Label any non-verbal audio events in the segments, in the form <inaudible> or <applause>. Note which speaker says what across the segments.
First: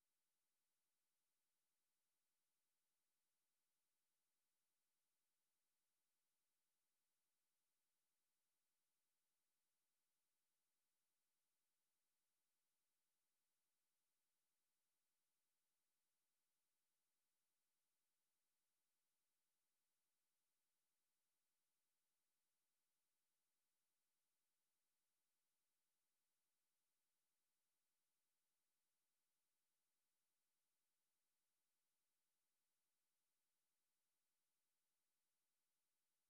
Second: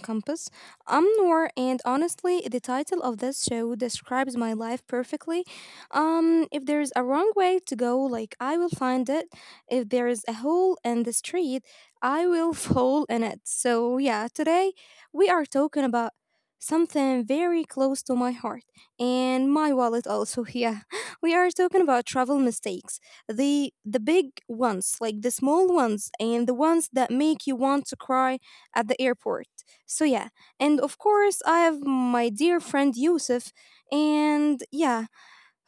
Speaker 1: Compass. I'm Noor, and honestly, the title of this show describes my life perfectly. If there's a wrong way to go, like I will find it. If there is a hole in the street, I will <laughs> fall in it. So, yeah, today we are talking about something very close to my heart and my wallet also. <laughs> Yeah, we are talking about travel mistakes, the big ones, like the small ones, and the ones that make you want to cry at the airport. So yeah. And of course I have my dear friend Yusuf, and yeah,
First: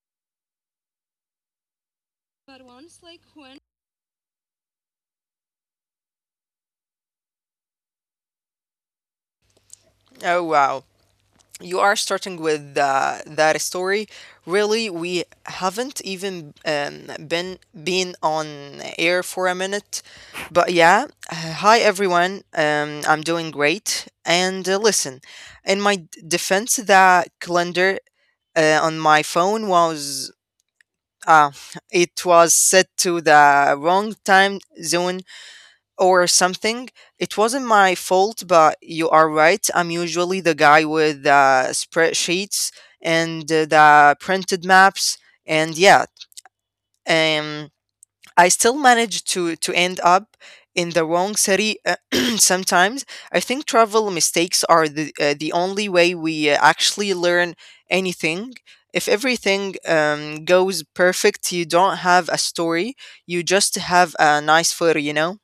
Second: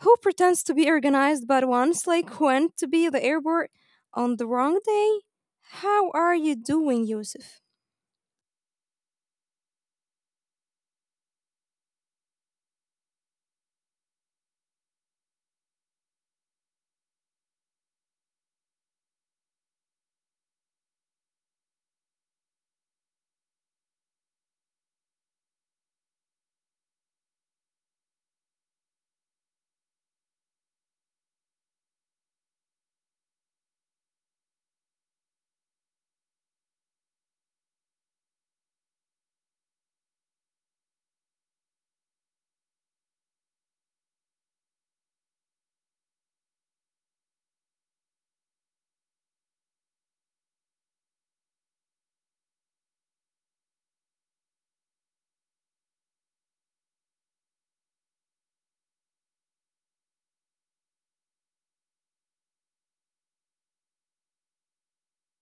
Speaker 1: who pretends to be organized but once like <laughs> went to be at the airport on the wrong day. How are you doing, Yusuf?
Speaker 2: Oh, wow. You are starting with that story. Really, we haven't even been on air for a minute, but yeah. Hi everyone. I'm doing great. And listen, in my defense, the calendar on my phone was uh, it was set to the wrong time zone or something. It wasn't my fault, but you are right. I'm usually the guy with spreadsheets and the printed maps, and yeah, um, I still manage to end up in the wrong city <clears throat> sometimes. I think travel mistakes are the only way we actually learn anything. If everything goes perfect, you don't have a story. You just have a nice photo, you know.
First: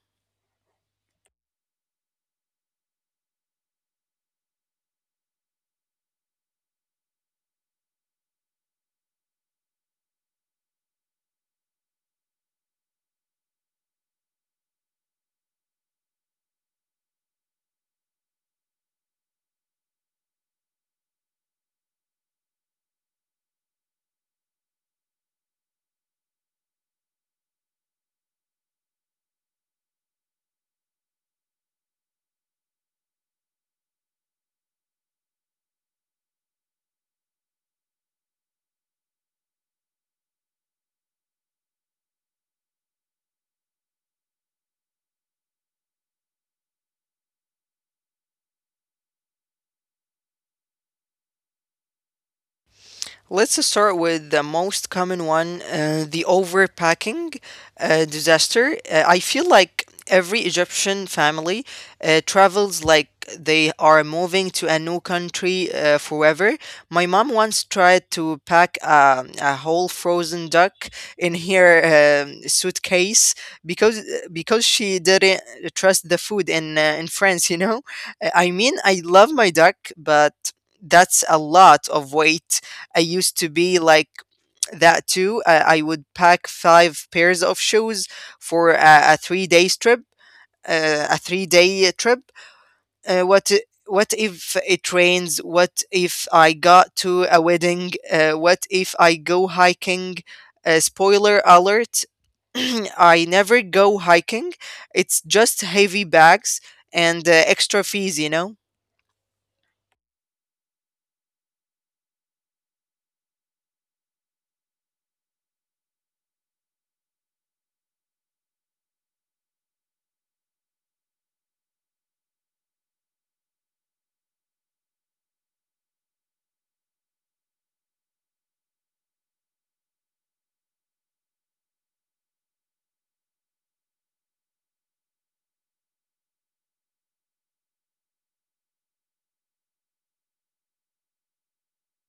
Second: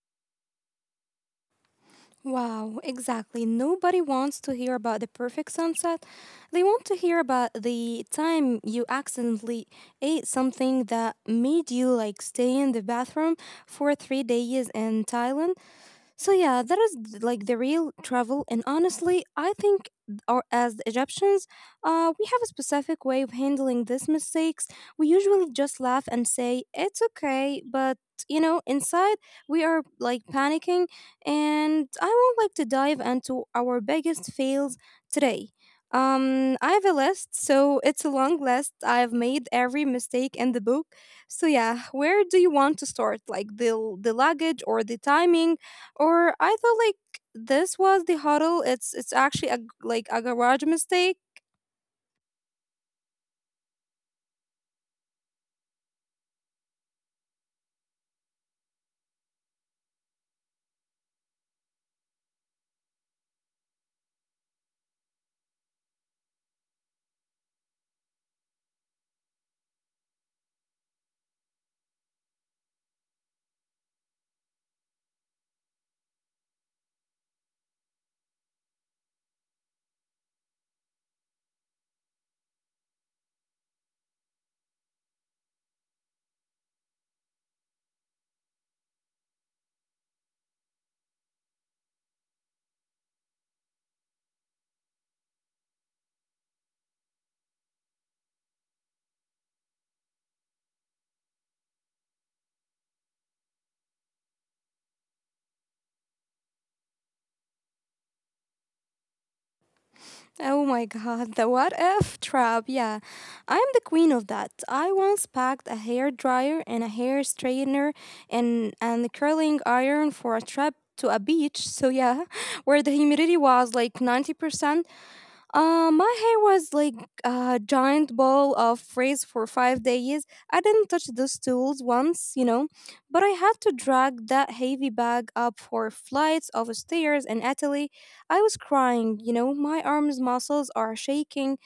Speaker 1: Wow, exactly. Nobody wants to hear about the perfect sunset. They want to hear about the time you accidentally ate something that made you like stay in the bathroom for 3 days in Thailand. So yeah, that is like the real travel. And honestly, I think, or as the Egyptians, we have a specific way of handling these mistakes. We usually just laugh and say it's okay, but you know, inside we are like panicking. And I would like to dive into our biggest fails today. I have a list, so it's a long list. I've made every mistake in the book. So yeah, where do you want to start? Like the luggage or the timing? Or I thought like this was the huddle. It's actually a like a garage mistake.
Speaker 2: Let's start with the most common one, the overpacking disaster. I feel like every Egyptian family travels like they are moving to a new country forever. My mom once tried to pack a whole frozen duck in her suitcase because because she didn't trust the food in France, you know? I mean, I love my duck, but that's a lot of weight. I used to be like that too. I would pack five pairs of shoes for a 3 days trip, a 3 day trip. What if it rains? What if I got to a wedding? What if I go hiking? Spoiler alert: <clears throat> I never go hiking. It's just heavy bags and extra fees, you know.
Speaker 1: Oh my god, the what if trap. Yeah. I'm the queen of that. I once packed a hair dryer and a hair straightener and curling iron for a trip to a beach. So yeah, <laughs> where the humidity was like 90%. My hair was like a giant ball of frizz for 5 days. I didn't touch those tools once, you know, but I had to drag that heavy bag up four flights of stairs in Italy. I was crying, you know, my arms muscles are shaking.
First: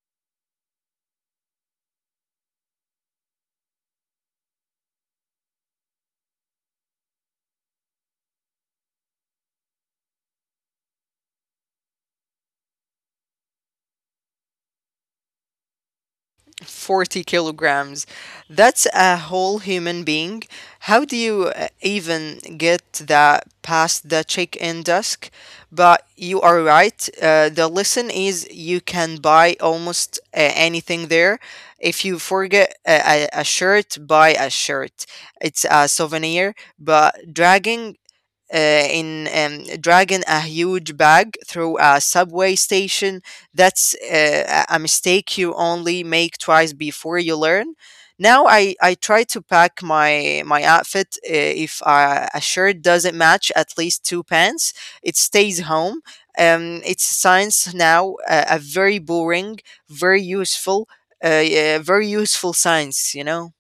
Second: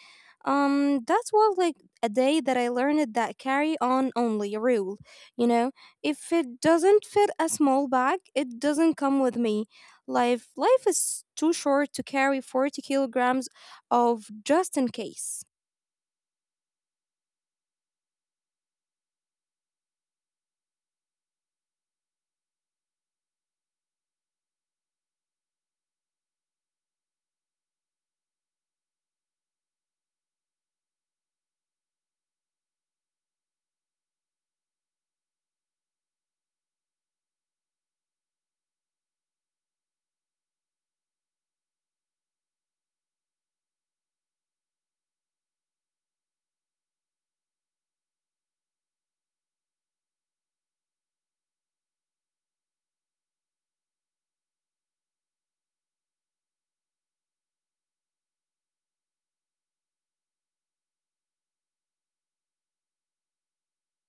Speaker 1: That was like a day that I learned that carry on only rule. You know, if it doesn't fit a small bag, it doesn't come with me. Life is too short to carry 40 kilograms of just in case.
Speaker 2: 40 kilograms. That's a whole human being. How do you even get that past the check in desk? But you are right. The lesson is you can buy almost anything there. If you forget a shirt, buy a shirt. It's a souvenir. But uh, dragging a huge bag through a subway station. That's a mistake you only make twice before you learn. Now I try to pack my outfit. If a shirt doesn't match at least two pants, it stays home. It's science now, a very boring, very useful, yeah, very useful science. You know.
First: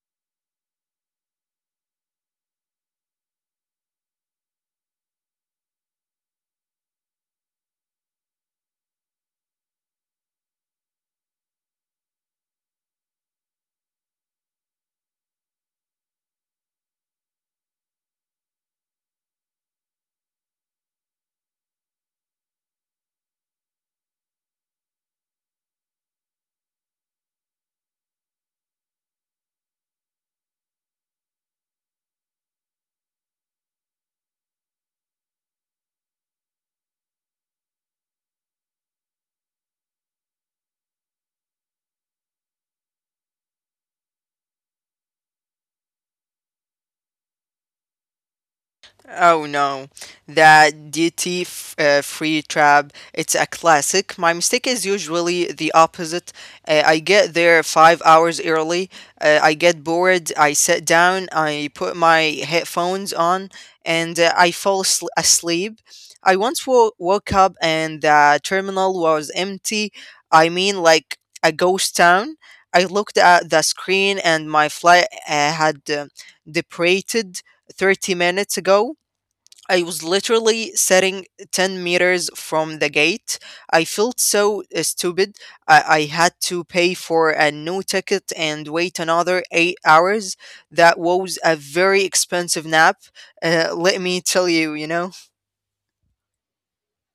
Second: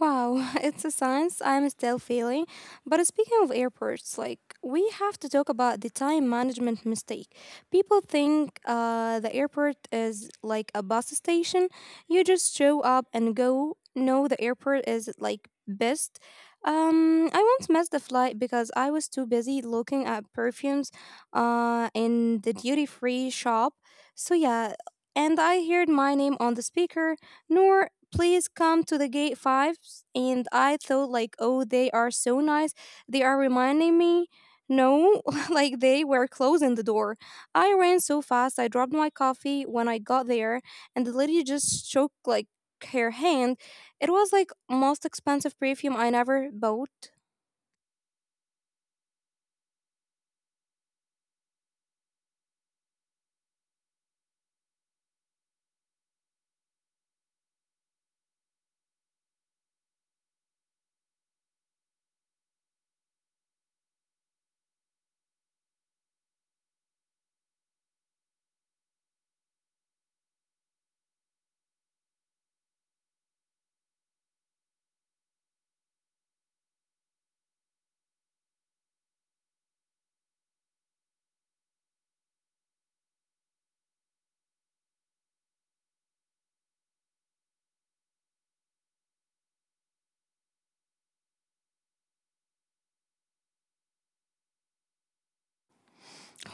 Speaker 1: Wow, <laughs> it's a science I'm still feeling. But speaking of airports, like we have to talk about the time management mistake. People think the airport is like a bus station. You just show up and go. No, the airport is like best. I once missed the flight because I was too busy looking at perfumes in the duty free shop. So, yeah, and I heard my name on the speaker. Nor, please come to the gate 5. And I thought like, oh, they are so nice. They are reminding me. No, <laughs> like they were closing the door. I ran so fast. I dropped my coffee when I got there, and the lady just shook like her hand. It was like most expensive perfume I never bought.
Speaker 2: Oh no, that DT free trap, it's a classic. My mistake is usually the opposite. I get there 5 hours early, I get bored, I sit down, I put my headphones on, and I fall asleep. I once woke up and the terminal was empty. I mean, like a ghost town. I looked at the screen and my flight had departed 30 minutes ago. I was literally sitting 10 meters from the gate. I felt so stupid. I had to pay for a new ticket and wait another 8 hours. That was a very expensive nap. Let me tell you, you know.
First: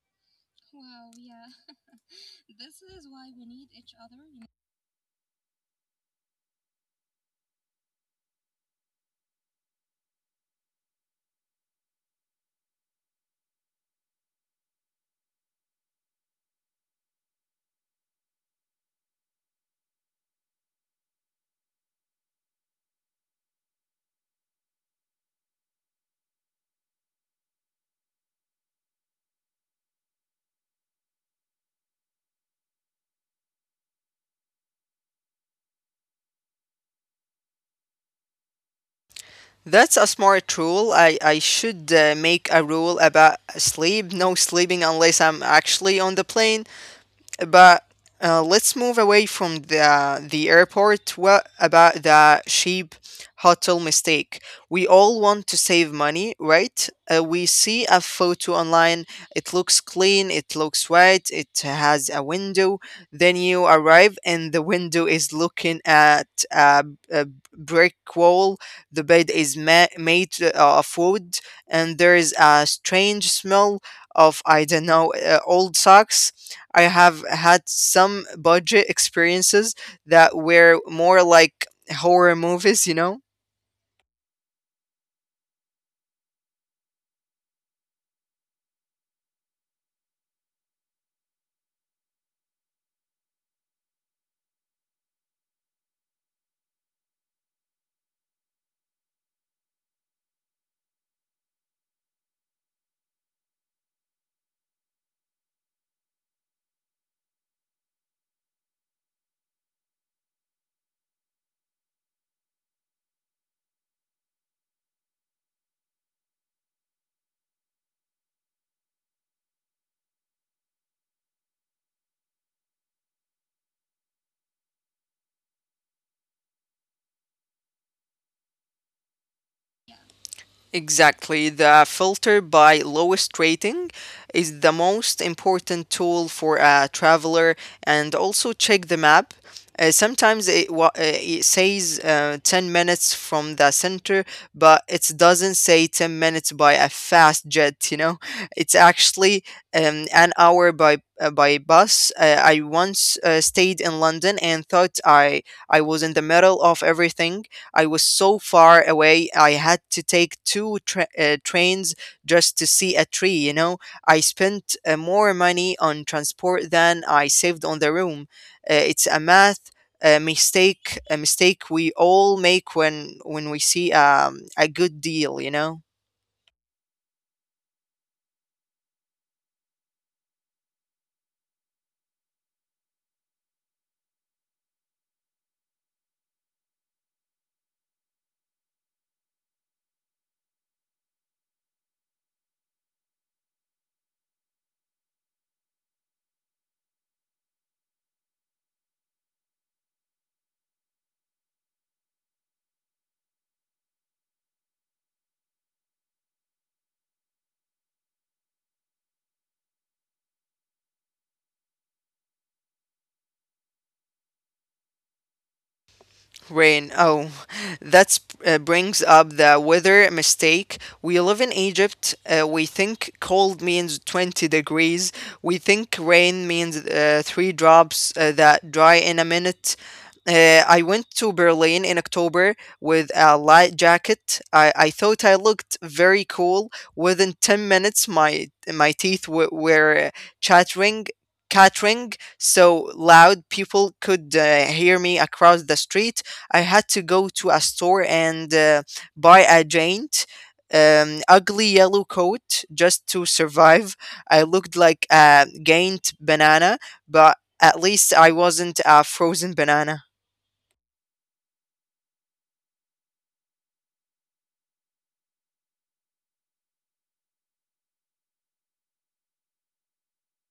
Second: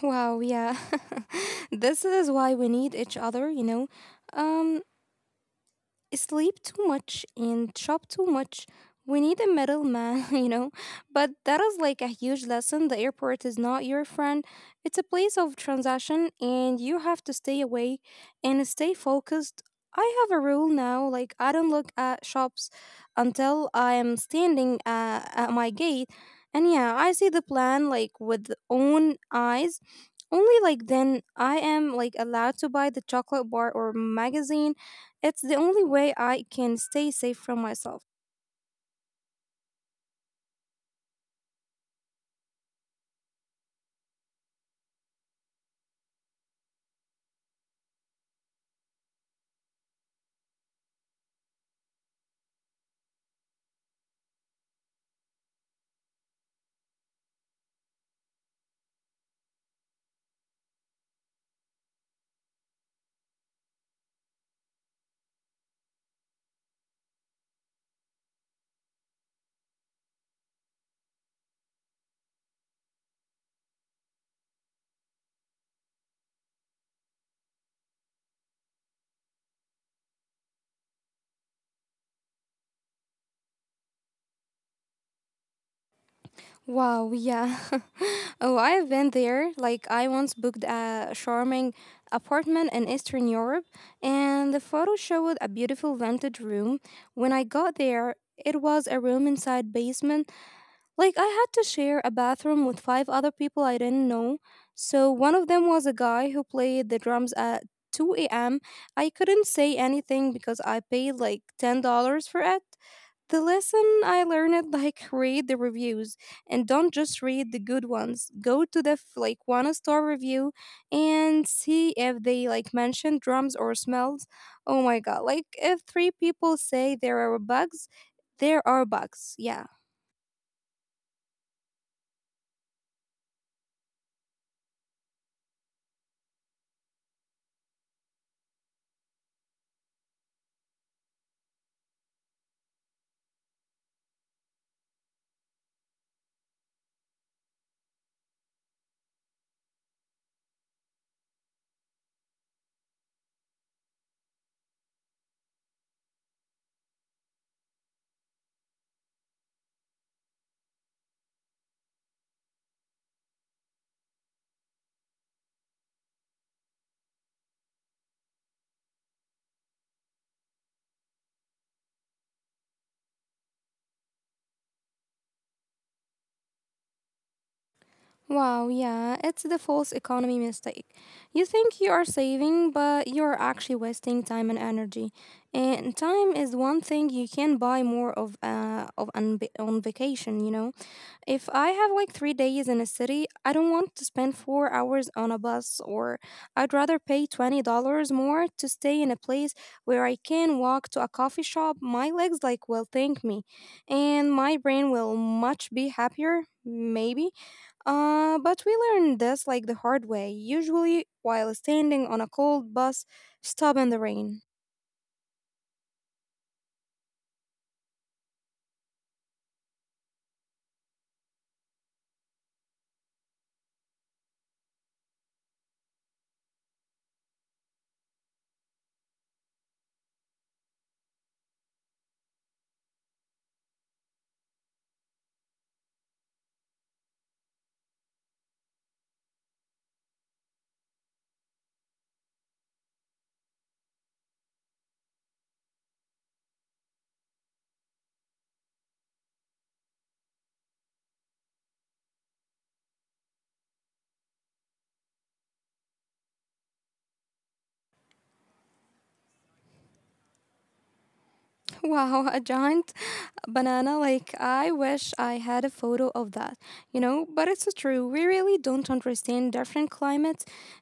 Speaker 1: Wow, yeah. <laughs> This is why we need each other, you know. Um Sleep too much and shop too much. We need a middleman, <laughs> you know. But that is like a huge lesson. The airport is not your friend. It's a place of transaction and you have to stay away and stay focused. I have a rule now, like I don't look at shops until I am standing at my gate. And yeah, I see the plan like with own eyes. Only like then I am like allowed to buy the chocolate bar or magazine. It's the only way I can stay safe from myself.
Speaker 2: That's a smart rule. I should make a rule about sleep. No sleeping unless I'm actually on the plane. But let's move away from the airport. What about the cheap hotel mistake? We all want to save money, right? We see a photo online. It looks clean. It looks white. It has a window. Then you arrive, and the window is looking at a brick wall. The bed is made of wood, and there is a strange smell of I don't know old socks. I have had some budget experiences that were more like horror movies, you know?
Speaker 1: Wow, yeah. <laughs> Oh, I've been there. Like, I once booked a charming apartment in Eastern Europe, and the photo showed a beautiful vintage room. When I got there, it was a room inside basement. Like, I had to share a bathroom with five other people I didn't know. So, one of them was a guy who played the drums at 2 a.m. I couldn't say anything because I paid like $10 for it. The lesson I learned, like read the reviews, and don't just read the good ones. Go to the like one star review and see if they like mention drums or smells. Oh my god, like if three people say there are bugs, there are bugs. Yeah.
Speaker 2: Exactly. The filter by lowest rating is the most important tool for a traveler, and also check the map. Sometimes it says 10 minutes from the center, but it doesn't say 10 minutes by a fast jet, you know? <laughs> It's actually an hour by bus. I once stayed in London and thought I was in the middle of everything. I was so far away. I had to take two trains just to see a tree, you know. I spent more money on transport than I saved on the room. It's a math mistake, a mistake we all make when we see a good deal, you know.
Speaker 1: Wow, yeah, it's the false economy mistake. You think you are saving, but you're actually wasting time and energy. And time is one thing you can buy more of on vacation, you know? If I have like 3 days in a city, I don't want to spend 4 hours on a bus, or I'd rather pay $20 more to stay in a place where I can walk to a coffee shop. My legs, like, will thank me, and my brain will much be happier, maybe. But we learned this like the hard way, usually while standing on a cold bus, stop in the rain.
Speaker 2: Rain. Oh, that brings up the weather mistake. We live in Egypt. We think cold means 20 degrees. We think rain means three drops that dry in a minute. I went to Berlin in October with a light jacket. I thought I looked very cool. Within 10 minutes, my teeth were chattering, chattering so loud people could hear me across the street. I had to go to a store and buy a giant ugly yellow coat just to survive. I looked like a giant banana, but at least I wasn't a frozen banana.
Speaker 1: <laughs> Wow, a giant banana, like I wish I had a photo of that, you know. But it's so true, we really don't understand different climates.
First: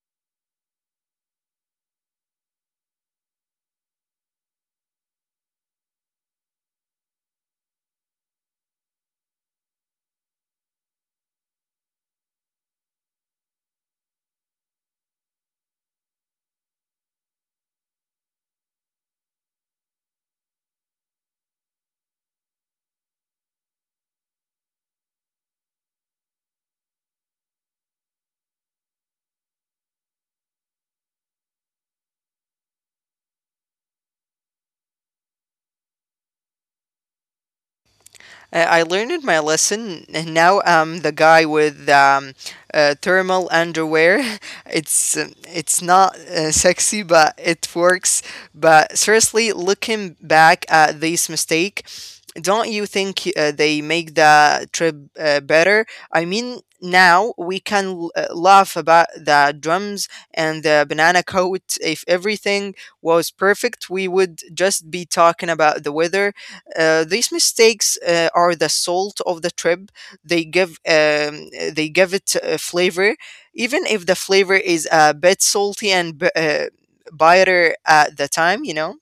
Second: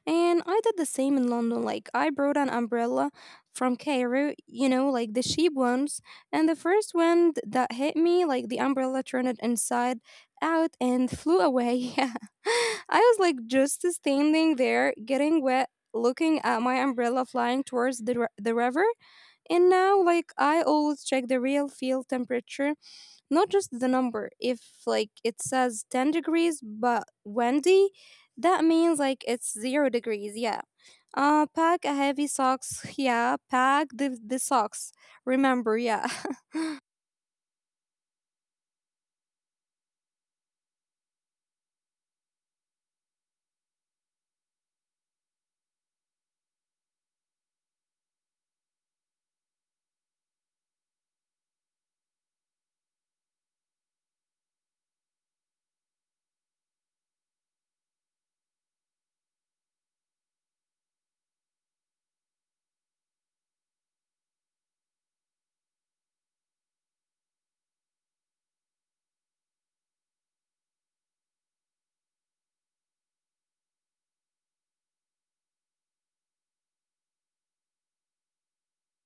Speaker 1: And I did the same in London. Like, I brought an umbrella from Cairo, you know, like the cheap ones, and the first wind that hit me, like the umbrella turned it inside out and flew away. <laughs> Yeah, I was like just standing there getting wet looking at my umbrella flying towards the river. And now like I always check the real field temperature, not just the number. If like it says 10 degrees but windy, that means like it's 0 degrees. Yeah. Pack a heavy socks. <laughs> Yeah, pack the socks. Remember. Yeah. <laughs>
Speaker 2: I learned my lesson, and now I'm the guy with thermal underwear. <laughs> It's not sexy, but it works. But seriously, looking back at this mistake, don't you think they make the trip better? I mean, now we can laugh about the drums and the banana coat. If everything was perfect, we would just be talking about the weather. These mistakes are the salt of the trip. They give it flavor, even if the flavor is a bit salty and bitter at the time. You know.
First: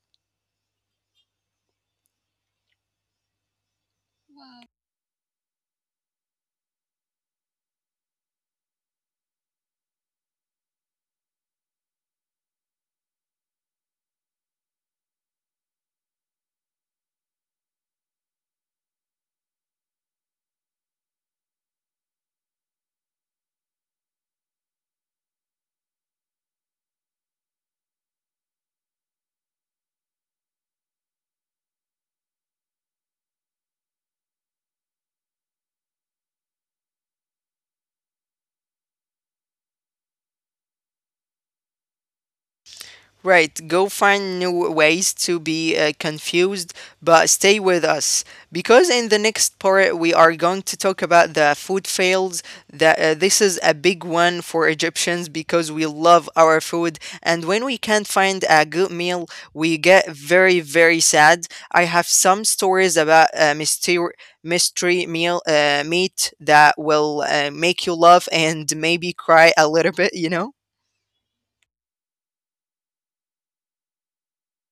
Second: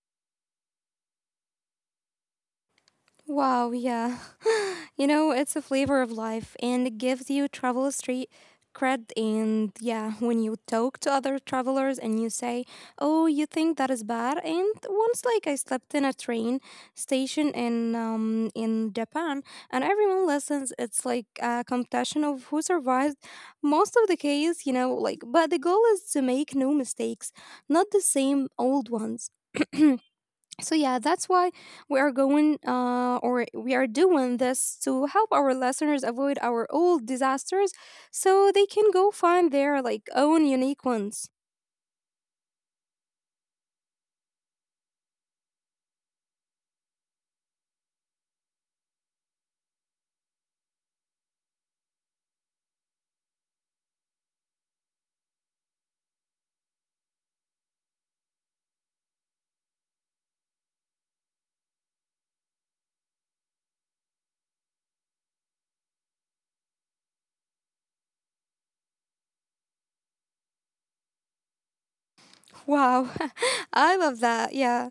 Speaker 1: Wow, yeah. <laughs> You know, it's a flavor of life and it gives you travel street cred. And yeah, when you talk to other travelers and you say, oh, you think that is bad. And once, like, I slept in a train station in Japan, and everyone listens. It's like a competition of who survived most of the case, you know, like, but the goal is to make no mistakes, not the same old ones. <clears throat> So yeah, that's why we are going or we are doing this to help our listeners avoid our old disasters, so they can go find their like own unique ones.
Speaker 2: Right, go find new ways to be confused, but stay with us because in the next part we are going to talk about the food fails. That this is a big one for Egyptians because we love our food, and when we can't find a good meal, we get very very sad. I have some stories about mystery meal meat that will make you laugh and maybe cry a little bit, you know?
Speaker 1: Wow. <laughs> I love that. Yeah.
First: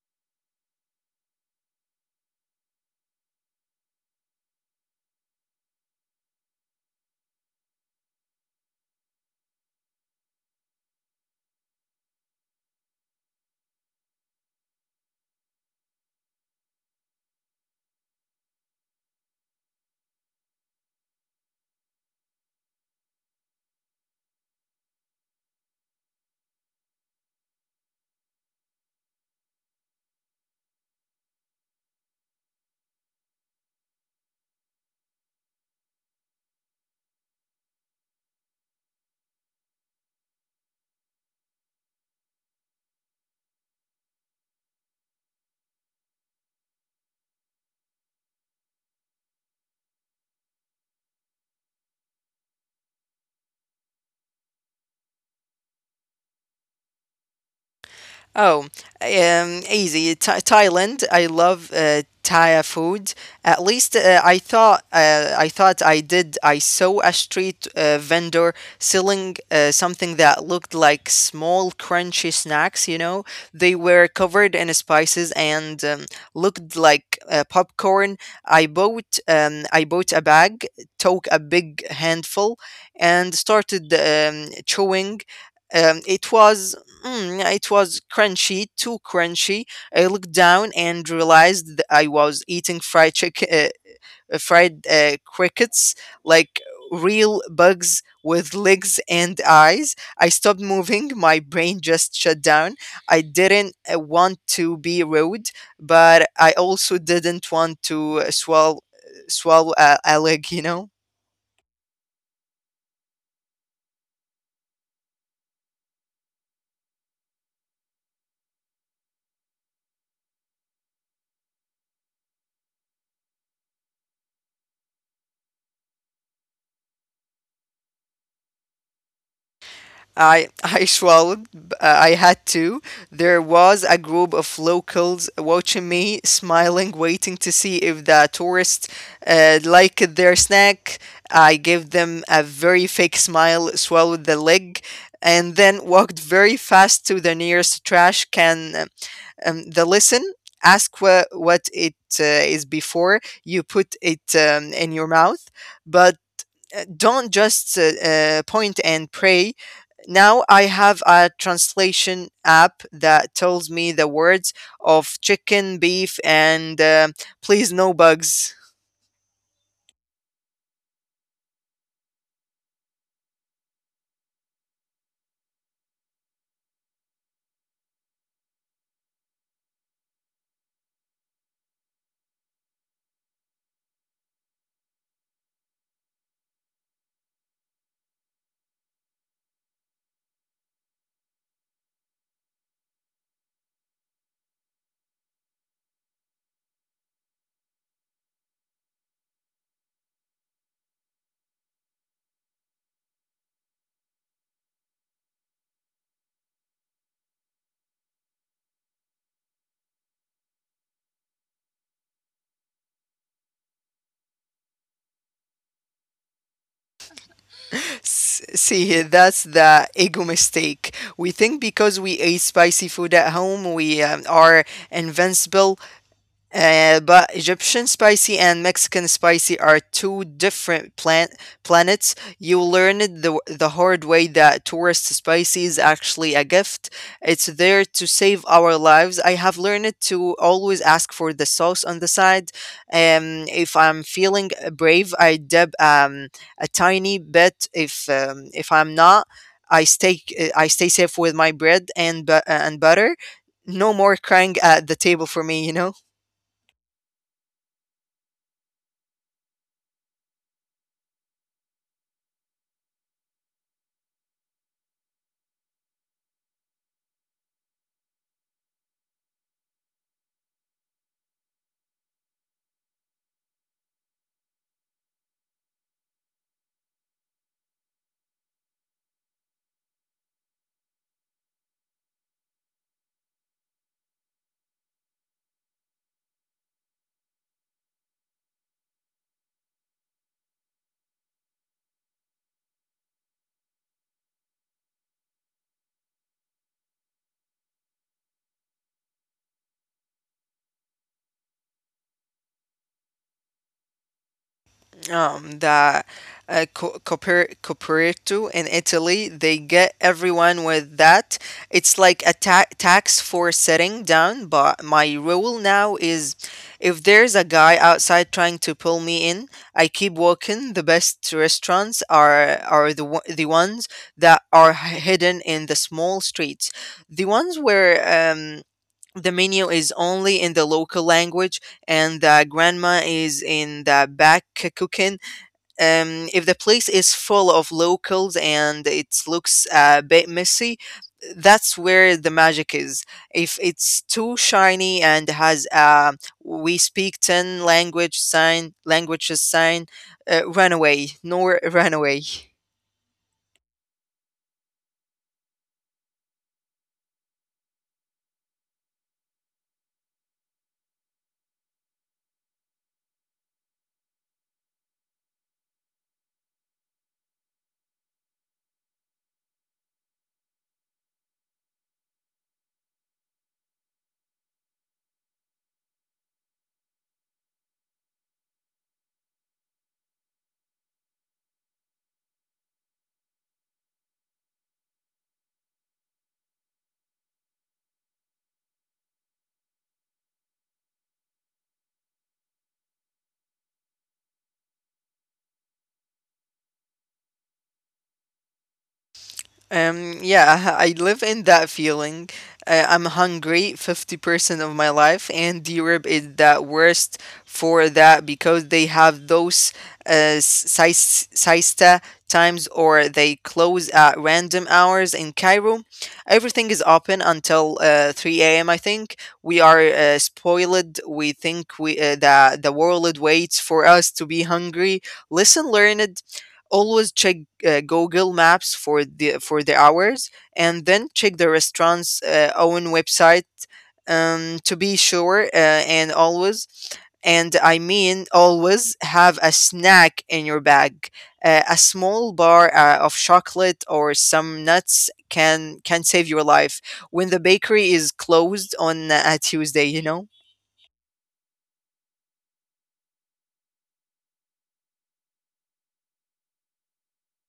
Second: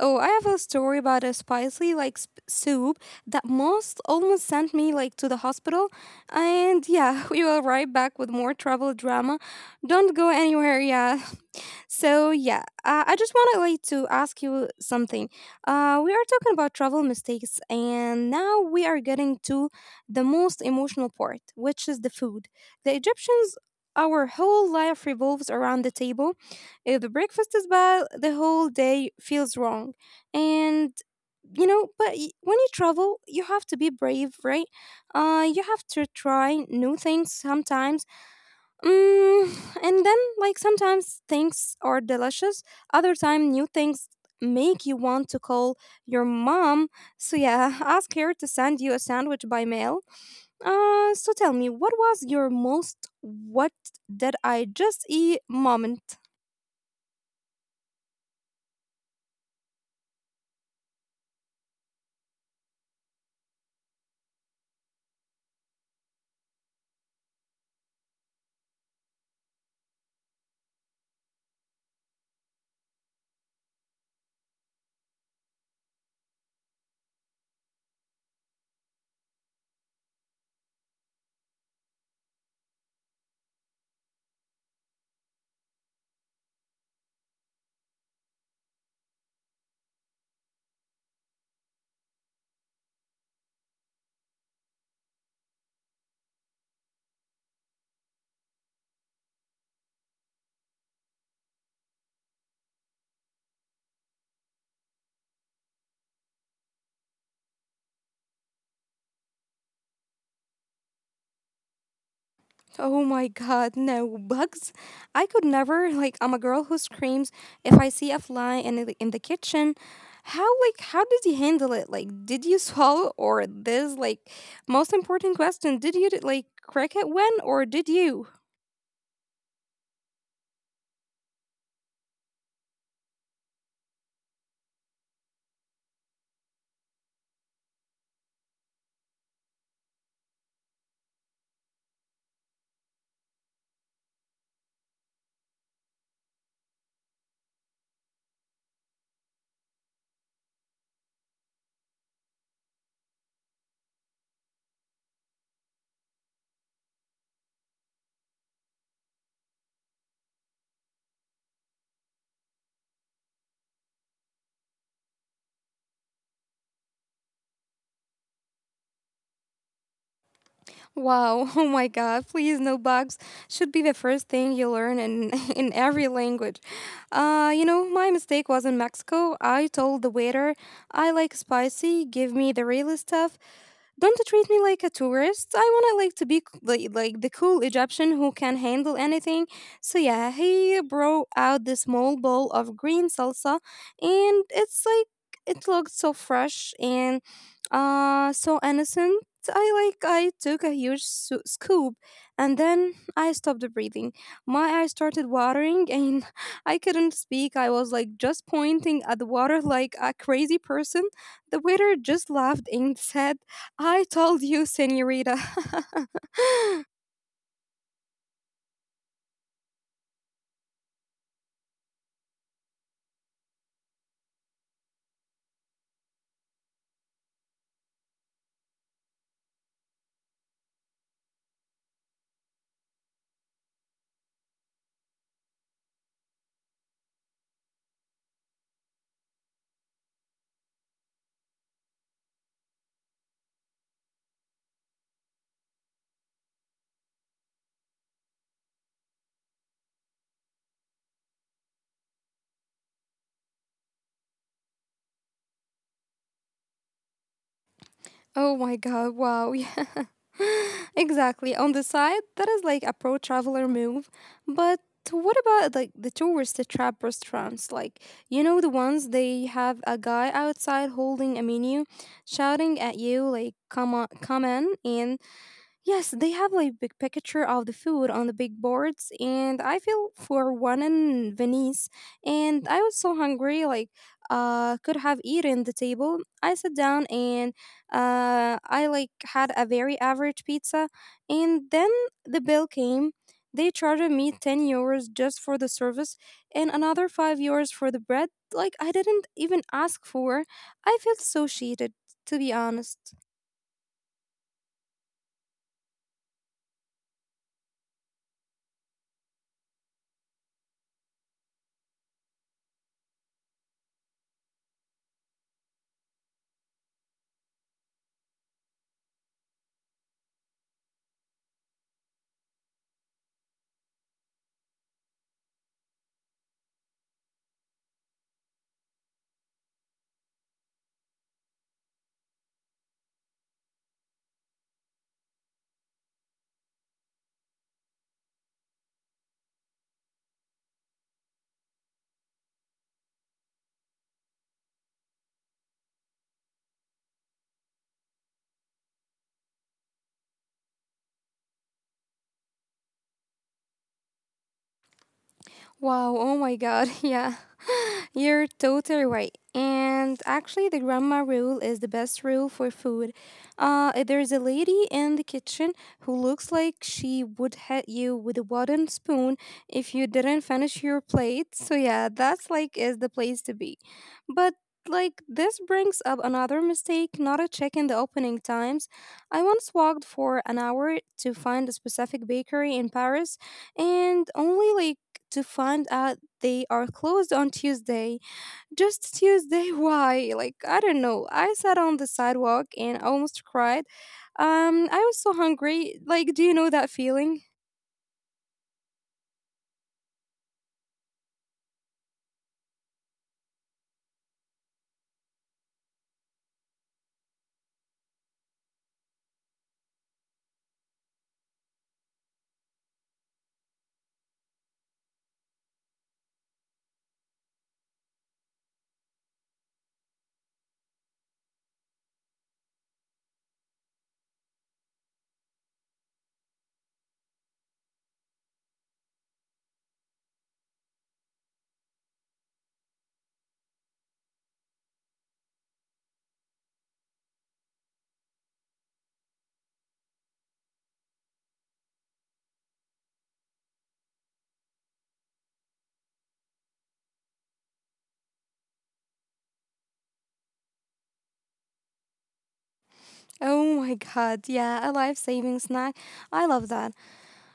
Speaker 1: Oh, I have a story about a spicy like soup that most almost sent me like to the hospital. And yeah, <laughs> we will right back with more travel drama. Don't go anywhere. Yeah. So yeah, I just wanted like to ask you something. We are talking about travel mistakes, and now we are getting to the most emotional part, which is the food. The Egyptians, our whole life revolves around the table. If the breakfast is bad, the whole day feels wrong, and you know. But when you travel, you have to be brave, right? You have to try new things sometimes. Mm, and then, like, sometimes things are delicious. Other time, new things make you want to call your mom. So yeah, <laughs> ask her to send you a sandwich by mail. So tell me, what was your most what did I just eat moment?
Speaker 2: Oh, easy. Thailand. I love Thai food. At least I thought I did. I saw a street vendor selling something that looked like small crunchy snacks. You know, they were covered in spices and looked like popcorn. I bought. I bought a bag, took a big handful, and started chewing. Um, it was yeah, it was crunchy, too crunchy. I looked down and realized that I was eating fried crickets, like real bugs with legs and eyes. I stopped moving. My brain just shut down. I didn't want to be rude, but I also didn't want to swallow a leg. You know.
Speaker 1: Oh my god, no bugs. I could never, like I'm a girl who screams if I see a fly in in the kitchen. How, like how did you handle it? Like did you <laughs> swallow or this like most important question, did you like crack it when or did you?
Speaker 2: I <laughs> I swallowed. I had to. There was a group of locals watching me, smiling, waiting to see if the tourists liked their snack. I gave them a very fake smile, swallowed the leg, and then walked very fast to the nearest trash can. The listen. Ask what it is before you put it in your mouth, but don't just point and pray. Now I have a translation app that tells me the words of chicken, beef, and please no bugs.
Speaker 1: Wow, <laughs> oh my god, please no bugs should be the first thing you learn in <laughs> in every language. You know, my mistake was in Mexico. I told the waiter, I like spicy, give me the real stuff. Don't treat me like a tourist. I want to like to be like the cool Egyptian who can handle anything. So yeah, he brought out this small bowl of green salsa, and it's like it looked so fresh and so innocent. I like I took a huge scoop, and then I stopped breathing. My eyes started watering and <laughs> I couldn't speak. I was like just pointing at the water like a crazy person. The waiter just laughed and said, I told you, senorita. <laughs>
Speaker 2: See, that's the ego mistake. We think because we ate spicy food at home, we are invincible. But Egyptian spicy and Mexican spicy are two different plant planets. You learned the hard way that tourist spicy is actually a gift. It's there to save our lives. I have learned to always ask for the sauce on the side. If I'm feeling brave, I dab a tiny bit. If I'm not, I stay I stay safe with my bread and and butter. No more crying at the table for me, you know.
Speaker 1: Oh my god, wow. Yeah. <laughs> Exactly. On the side, that is like a pro traveler move. But what about like the tourist trap restaurants? Like, you know, the ones they have a guy outside holding a menu, shouting at you, like, come on, come in. And yes, they have like big picture of the food on the big boards, and I feel for one in Venice, and I was so hungry, like could have eaten the table. I sat down and I like had a very average pizza, and then the bill came. They charged me €10 just for the service, and another €5 for the bread. Like I didn't even ask for. I felt so cheated, to be honest.
Speaker 2: The Coperto in Italy. They get everyone with that. It's like a tax for sitting down, but my rule now is if there's a guy outside trying to pull me in, I keep walking. The best restaurants are the ones that are hidden in the small streets. The ones where the menu is only in the local language and the grandma is in the back cooking. If the place is full of locals and it looks a bit messy, that's where the magic is. If it's too shiny and has a "we speak ten languages" sign, run away, nor run away.
Speaker 1: Wow! Oh my god! <laughs> Yeah. You're totally right. And actually, the grandma rule is the best rule for food. There's a lady in the kitchen who looks like she would hit you with a wooden spoon if you didn't finish your plate. So yeah, that's like is the place to be. But like this brings up another mistake, not a check in the opening times. I once walked for an hour to find a specific bakery in Paris and only like to find out they are closed on Tuesday. Just Tuesday? <laughs> Why? Like, I don't know. I sat on the sidewalk and almost cried. I was so hungry. Like, do you know that feeling?
Speaker 2: Yeah, I live in that feeling. I'm hungry 50% of my life, and Europe is that worst for that because they have those siesta times or they close at random hours. In Cairo, everything is open until 3 a.m. I think we are spoiled. We think we that the world waits for us to be hungry. Listen, learned. Always check Google Maps for the hours, and then check the restaurant's own website to be sure. And always, and I mean always, have a snack in your bag. A small bar of chocolate or some nuts can save your life when the bakery is closed on a Tuesday.
Speaker 1: Oh my god, yeah, a life saving snack. I love that.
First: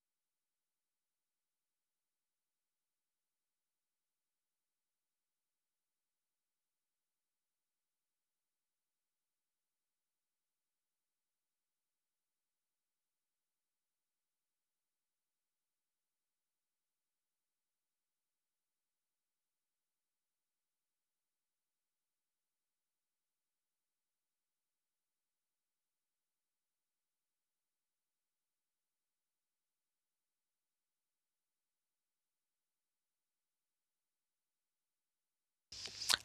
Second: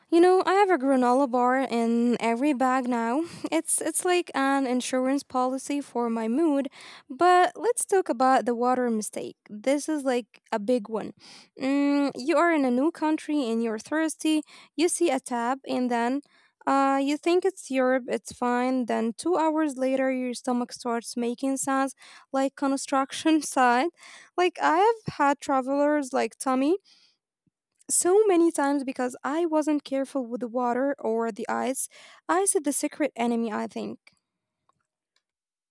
Speaker 1: You know, I have a granola bar in every bag now. It's like an insurance policy for my mood. But let's talk about the water mistake. This is like a big one. Mm, you are in a new country and you're thirsty. You see a tap and then you think it's Europe, it's fine. Then 2 hours later, your stomach starts making sounds like construction <laughs> site. Like I have had travelers like Tommy so many times because I wasn't careful with the water or the ice. Ice is the secret enemy, I think.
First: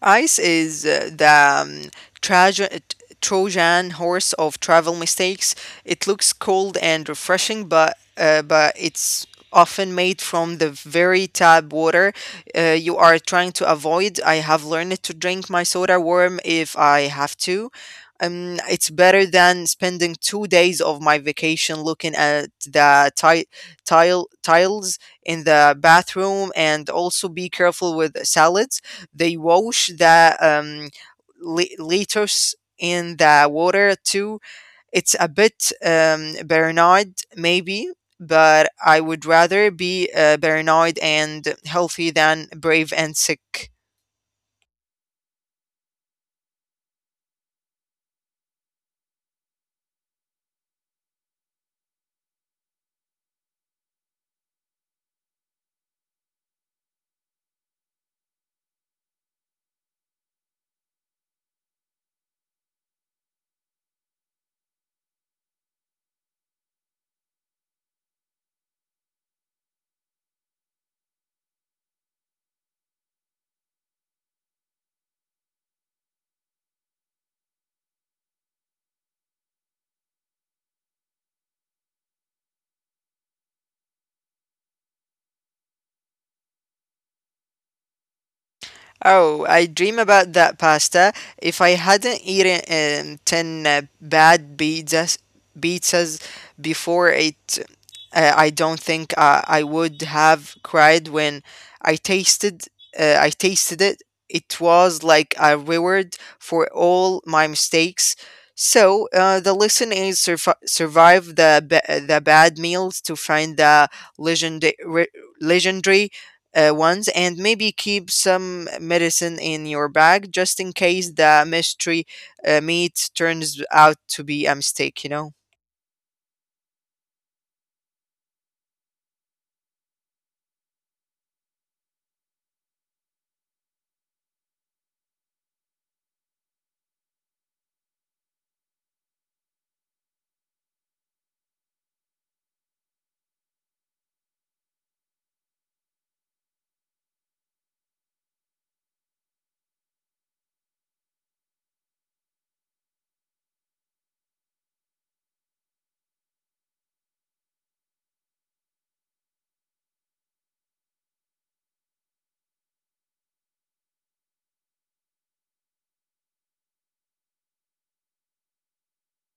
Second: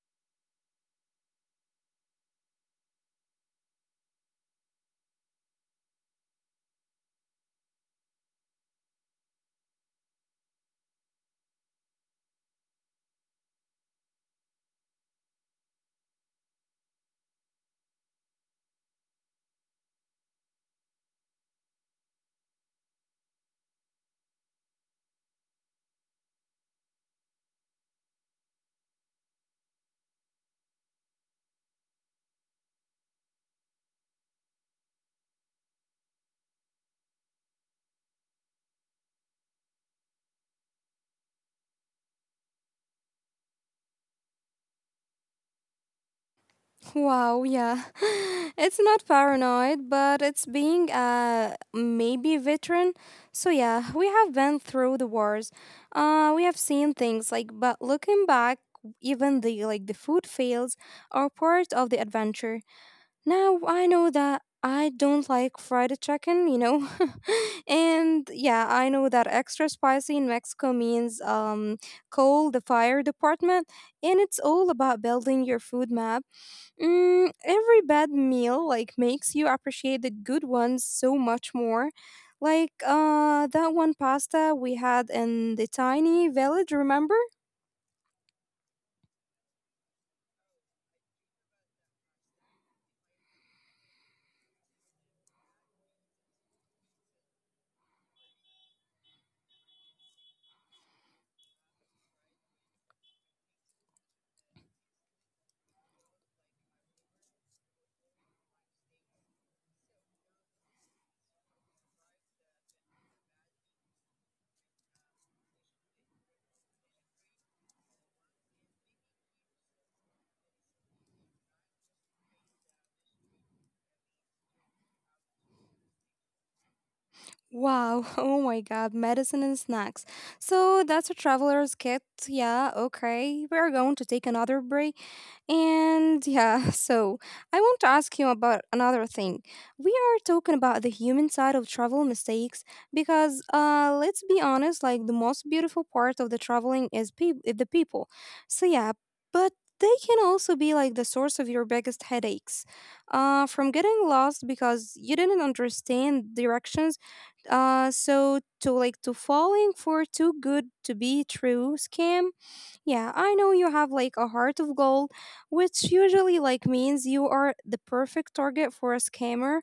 Speaker 2: Ice is the Trajan, Trojan horse of travel mistakes. It looks cold and refreshing, but it's often made from the very tap water you are trying to avoid. I have learned to drink my soda warm if I have to. It's better than spending 2 days of my vacation looking at the tile tiles in the bathroom. And also, be careful with salads, they wash the lettuce in the water too. It's a bit paranoid, maybe, but I would rather be paranoid and healthy than brave and sick.
Speaker 1: Wow, yeah. <laughs> It's not paranoid, but it's being a maybe veteran. So yeah, we have been through the wars. Uh, we have seen things like but looking back even the like the food fails are part of the adventure. Now I know that I don't like fried chicken, you know. <laughs> And yeah, I know that extra spicy in Mexico means um, call the fire department, and it's all about building your food map. Mm, every bad meal like makes you appreciate the good ones so much more. Like uh, that one pasta we had in the tiny village, remember?
Speaker 2: Oh, I dream about that pasta. If I hadn't eaten 10 bad pizzas before it, I don't think I would have cried when I tasted I tasted it. It was like a reward for all my mistakes. So the lesson is survive the bad meals to find the legendary legendary ones, and maybe keep some medicine in your bag just in case the mystery meat turns out to be a mistake, you know?
Speaker 1: Wow, <laughs> oh my god, medicine and snacks. So that's a traveler's kit. Yeah, okay. We're going to take another break. And yeah, <laughs> so I want to ask you about another thing. We are talking about the human side of travel mistakes because, let's be honest, like the most beautiful part of the traveling is peop the people. So yeah, but they can also be like the source of your biggest headaches, from getting lost because you didn't understand directions, so to like to falling for too good to be true scam, yeah, I know you have like a heart of gold, which usually like means you are the perfect target for a scammer.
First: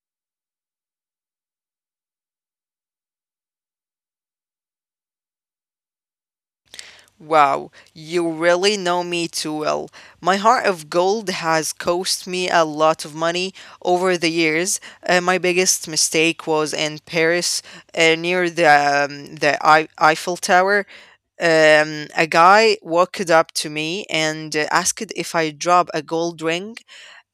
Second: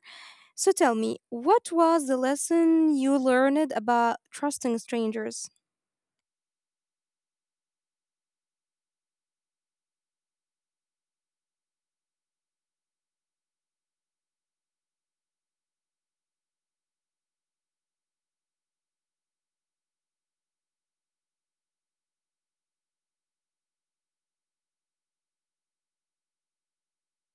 Speaker 1: So tell me, what was the lesson you learned about trusting strangers?
Speaker 2: Wow, you really know me too well. My heart of gold has cost me a lot of money over the years. My biggest mistake was in Paris, near the Eiffel Tower. A guy walked up to me and asked if I drop a gold ring.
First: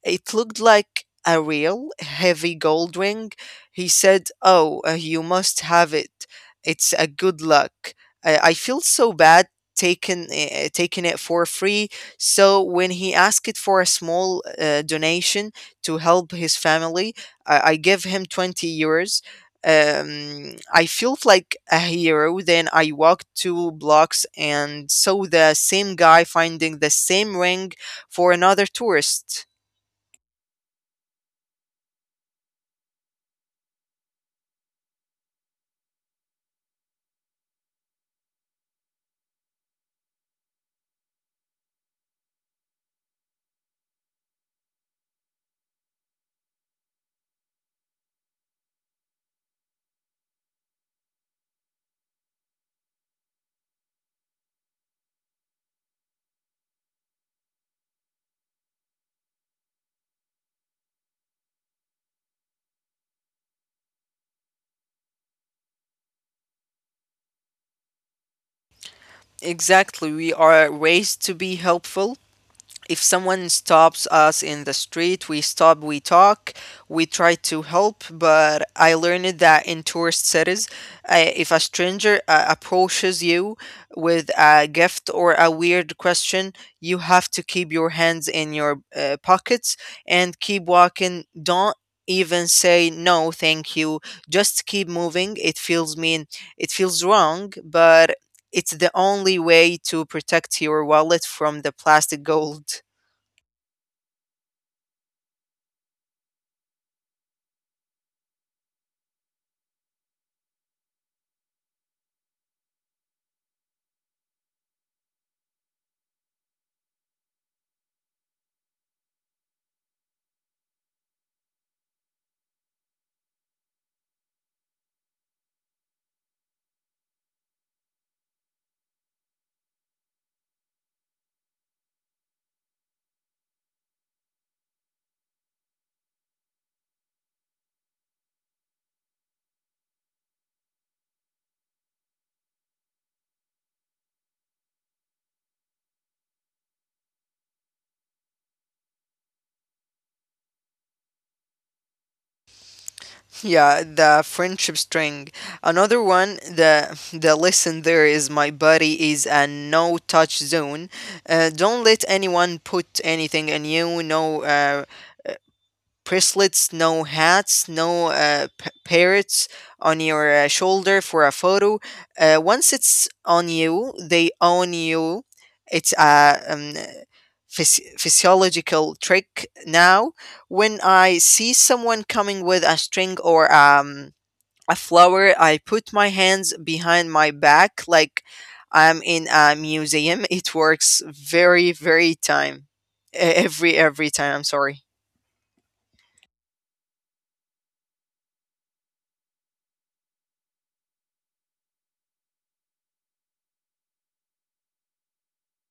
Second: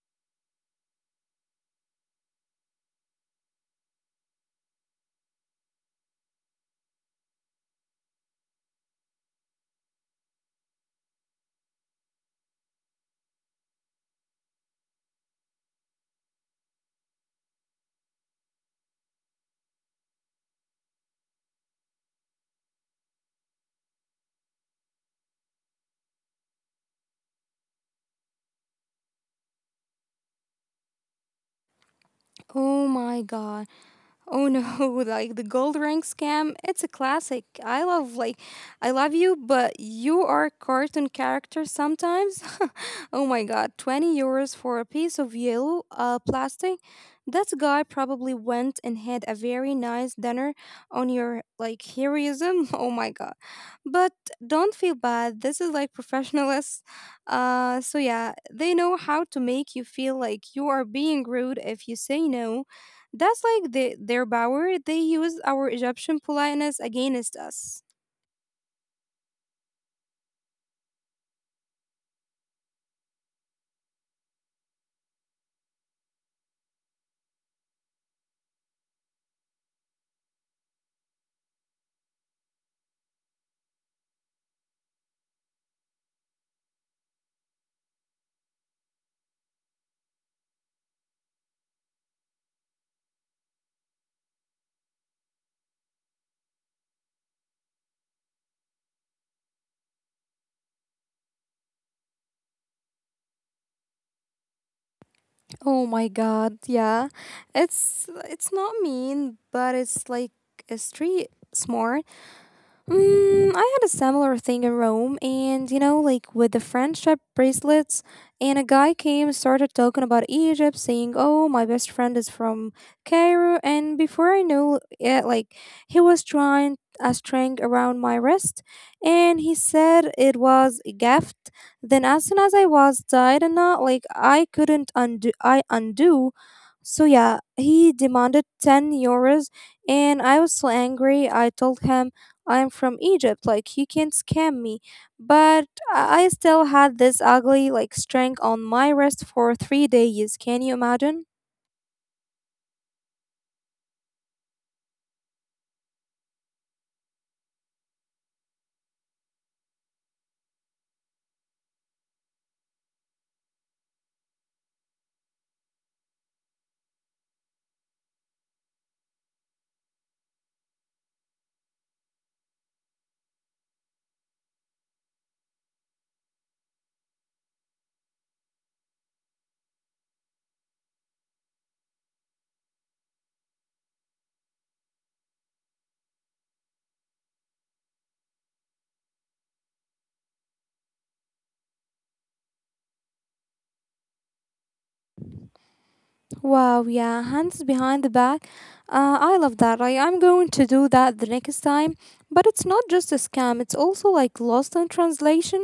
Speaker 2: It looked like a real heavy gold ring. He said, "Oh, you must have it. It's a good luck. I feel so bad taking it for free." So when he asked for a small donation to help his family, I give him €20. I felt like a hero. Then I walked two blocks and saw the same guy finding the same ring for another tourist.
Speaker 1: Oh my god. Oh no, <laughs> like the gold ring scam, it's a classic. I love like I love you, but you are a cartoon character sometimes. <laughs> Oh my god, 20 euros for a piece of yellow plastic. That guy probably went and had a very nice dinner on your like heroism. <laughs> Oh my god. But don't feel bad. This is like professionals. Uh, so yeah, they know how to make you feel like you are being rude if you say no, that's like their power. They use our Egyptian politeness against us.
Speaker 2: Exactly, we are raised to be helpful. If someone stops us in the street, we stop, we talk, we try to help. But I learned that in tourist cities, if a stranger approaches you with a gift or a weird question, you have to keep your hands in your pockets and keep walking. Don't even say no, thank you. Just keep moving. It feels mean. It feels wrong, but it's the only way to protect your wallet from the plastic gold. <laughs>
Speaker 1: Oh my god, yeah. It's not mean, but it's like a street smart. Mm, I had a similar thing in Rome, and you know, like with the friendship bracelets. And a guy came and started talking about Egypt, saying, "Oh, my best friend is from Cairo." And before I knew it, like he was trying a string around my wrist, and he said it was a gift. Then, as soon as I was tied a knot, like I couldn't undo, I undo. So yeah, he demanded €10, and I was so angry. I told him I'm from Egypt. Like, you can't scam me. But I still had this ugly, like, string on my wrist for 3 days. Can you imagine?
Speaker 2: Yeah, the friendship string. Another one, the lesson there is my body is a no touch zone. Don't let anyone put anything in you. No, bracelets, no hats, no parrots on your shoulder for a photo. Once it's on you, they own you. It's a physiological trick now. When I see someone coming with a string or a flower, I put my hands behind my back like I'm in a museum. <laughs> It works very, very time. E- every time. I'm sorry.
Speaker 1: Wow, yeah, hands behind the back. I love that. I'm going to do that the next time. But it's not just a scam, it's also like lost in translation.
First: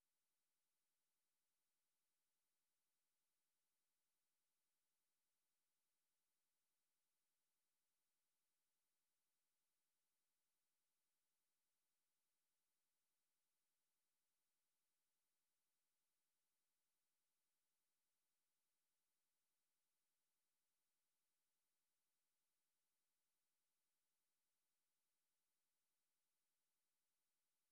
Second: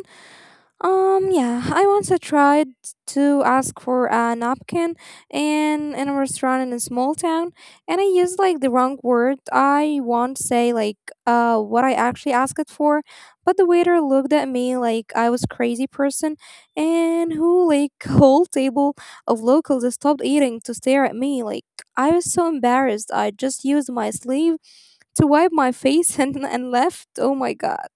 Speaker 1: Yeah, I tried to ask for a napkin in a restaurant in a small town, and I used like the wrong word. I won't say like what I actually asked it for, but the waiter looked at me like I was crazy person, and who like <laughs> whole table of locals stopped eating to stare at me. Like I was so embarrassed. I just used my sleeve to wipe my face <laughs> and left. Oh my god.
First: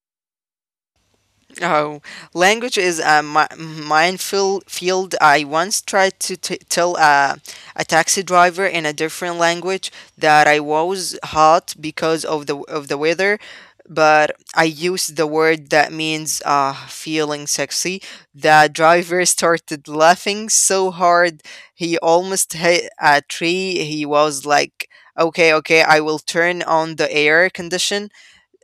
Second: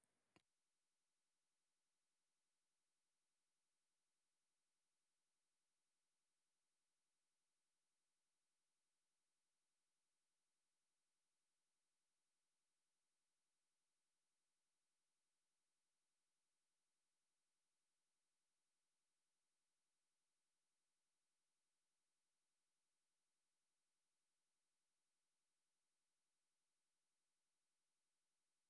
Speaker 2: Oh, language is a minefield. Field. I once tried to tell a taxi driver in a different language that I was hot because of the weather, but I used the word that means feeling sexy. The driver <laughs> started laughing so hard he almost hit a tree. He was like, "Okay, okay, I will turn on the air condition."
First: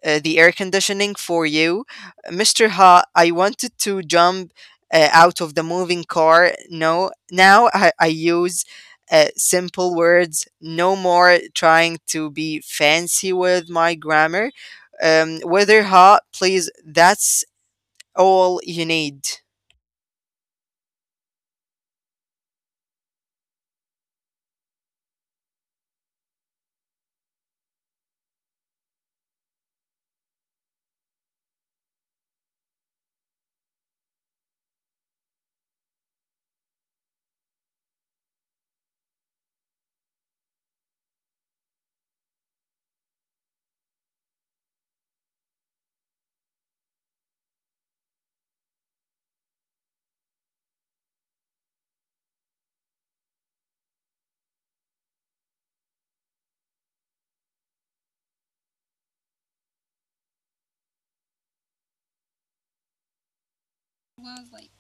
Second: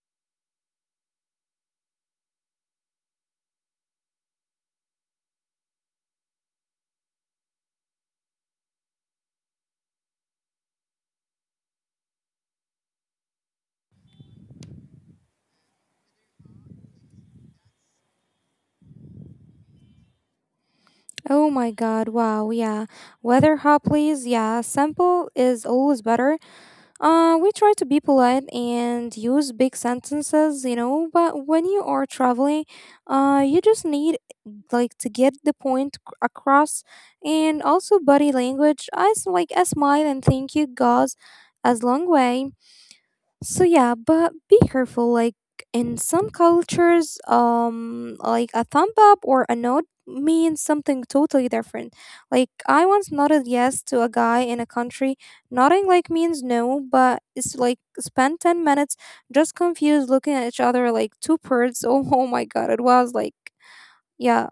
Speaker 2: the air conditioning for you. Mr. Ha, I wanted to jump out of the moving car. No, now I use simple words, no more trying to be fancy with my grammar. Weather Ha, please, that's all you need.
Speaker 1: Oh my god, wow, yeah. Weather please. Yeah, simple is always better. Uh, we try to be polite and use big sentences, you know, but when you are traveling, uh, you just need like to get the point across, and also body language. Like a smile and thank you goes as long way. So yeah, but be careful. Like in some cultures, like a thumb up or a nod means something totally different. Like I once nodded yes to a guy in a country. Nodding like means no, but it's like spend 10 minutes just confused looking at each other like two birds. <laughs> Oh, oh my god, it was like yeah.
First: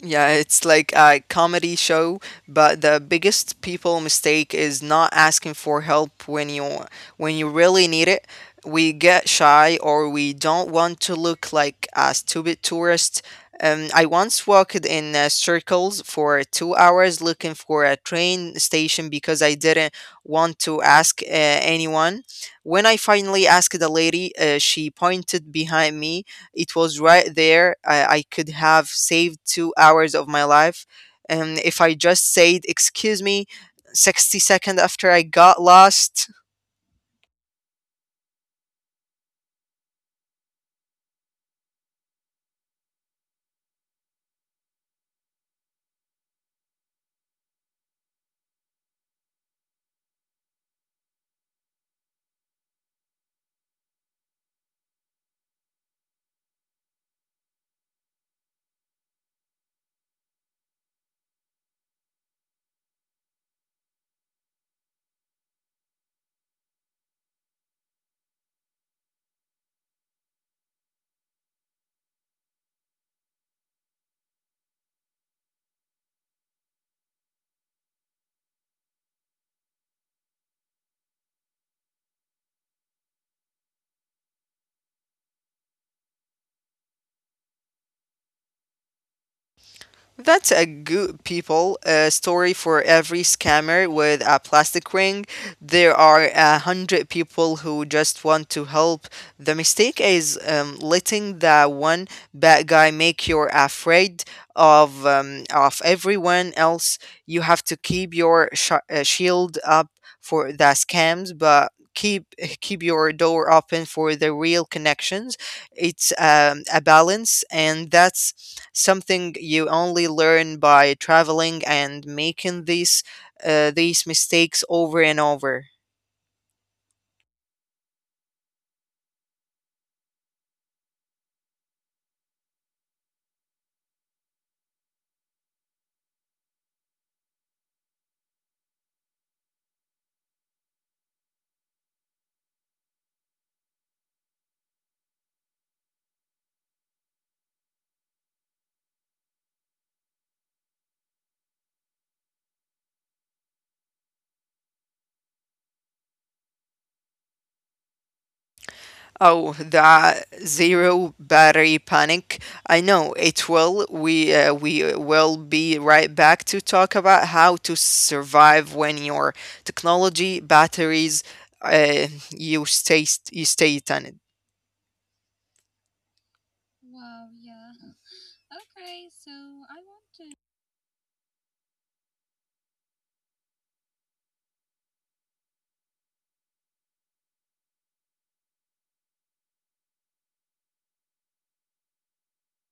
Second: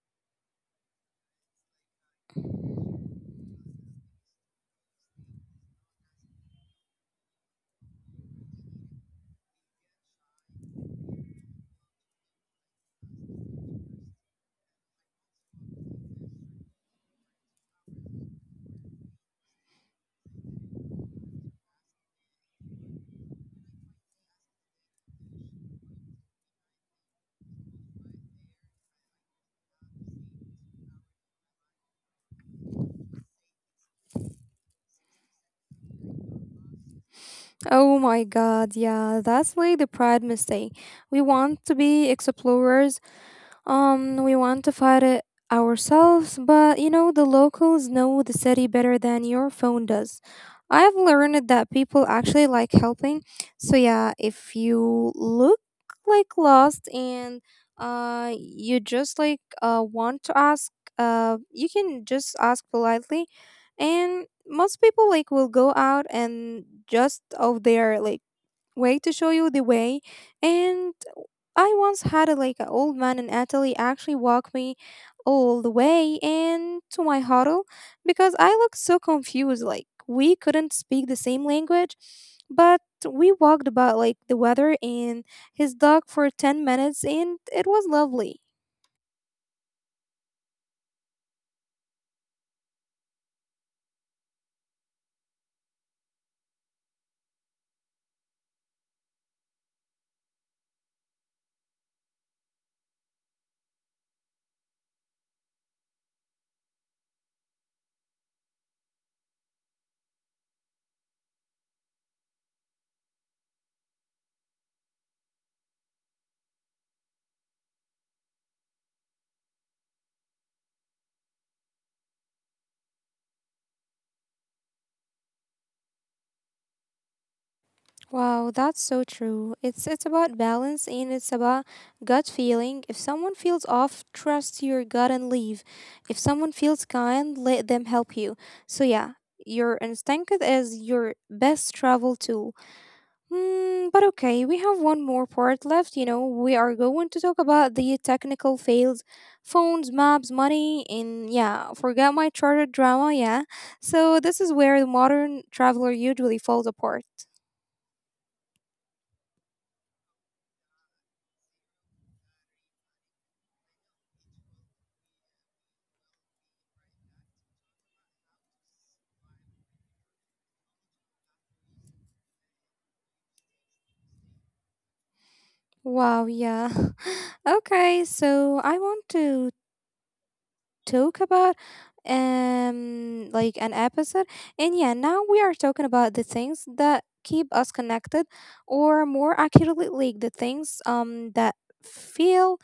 Speaker 2: Yeah, it's like a comedy show, but the biggest people mistake is not asking for help when you really need it. We get shy, or we don't want to look like a stupid tourist. I once walked in circles for 2 hours looking for a train station because I didn't want to ask anyone. When I finally asked the lady, she pointed behind me. It was right there. I could have saved 2 hours of my life, And if I just said, excuse me, 60 seconds after I got lost.
Speaker 1: Oh my god, yeah. That's like the pride mistake. We want to be explorers. We want to fight it ourselves, but you know, the locals know the city better than your phone does. I've learned that people actually like helping. So, yeah, if you look like lost and you just like want to ask, you can just ask politely. And most people like will go out and just of their like way to show you the way. And I once had like an old man in Italy actually walk me all the way in to my huddle because I looked so confused. Like we couldn't speak the same language, but we walked about like the weather and his dog for 10 minutes, and it was lovely.
Speaker 2: That's a good people story. For every scammer with a plastic ring, there are a hundred people who just want to help. The mistake is letting the one bad guy make you afraid of everyone else. You have to keep your shield up for the scams, but keep your door open for the real connections. It's a balance, and that's something you only learn by traveling and making these mistakes over and over.
Speaker 1: Wow, that's so true. It's about balance and it's about gut feeling. If someone feels off, trust your gut and leave. If someone feels kind, let them help you. So yeah, your instinct is your best travel tool. Hmm, but okay, we have one more part left, you know. We are going to talk about the technical fails, phones, maps, money, and yeah, forget my charter drama, yeah. So this is where the modern traveler usually falls apart.
Speaker 2: Oh, the zero battery panic. I know it will, we will be right back to talk about how to survive when your technology batteries. Uh, you stay you stay on it.
Speaker 1: Wow, yeah. <laughs> Okay, so I want to talk about um, like an episode. And yeah, now we are talking about the things that keep us connected, or more accurately like the things um, that feel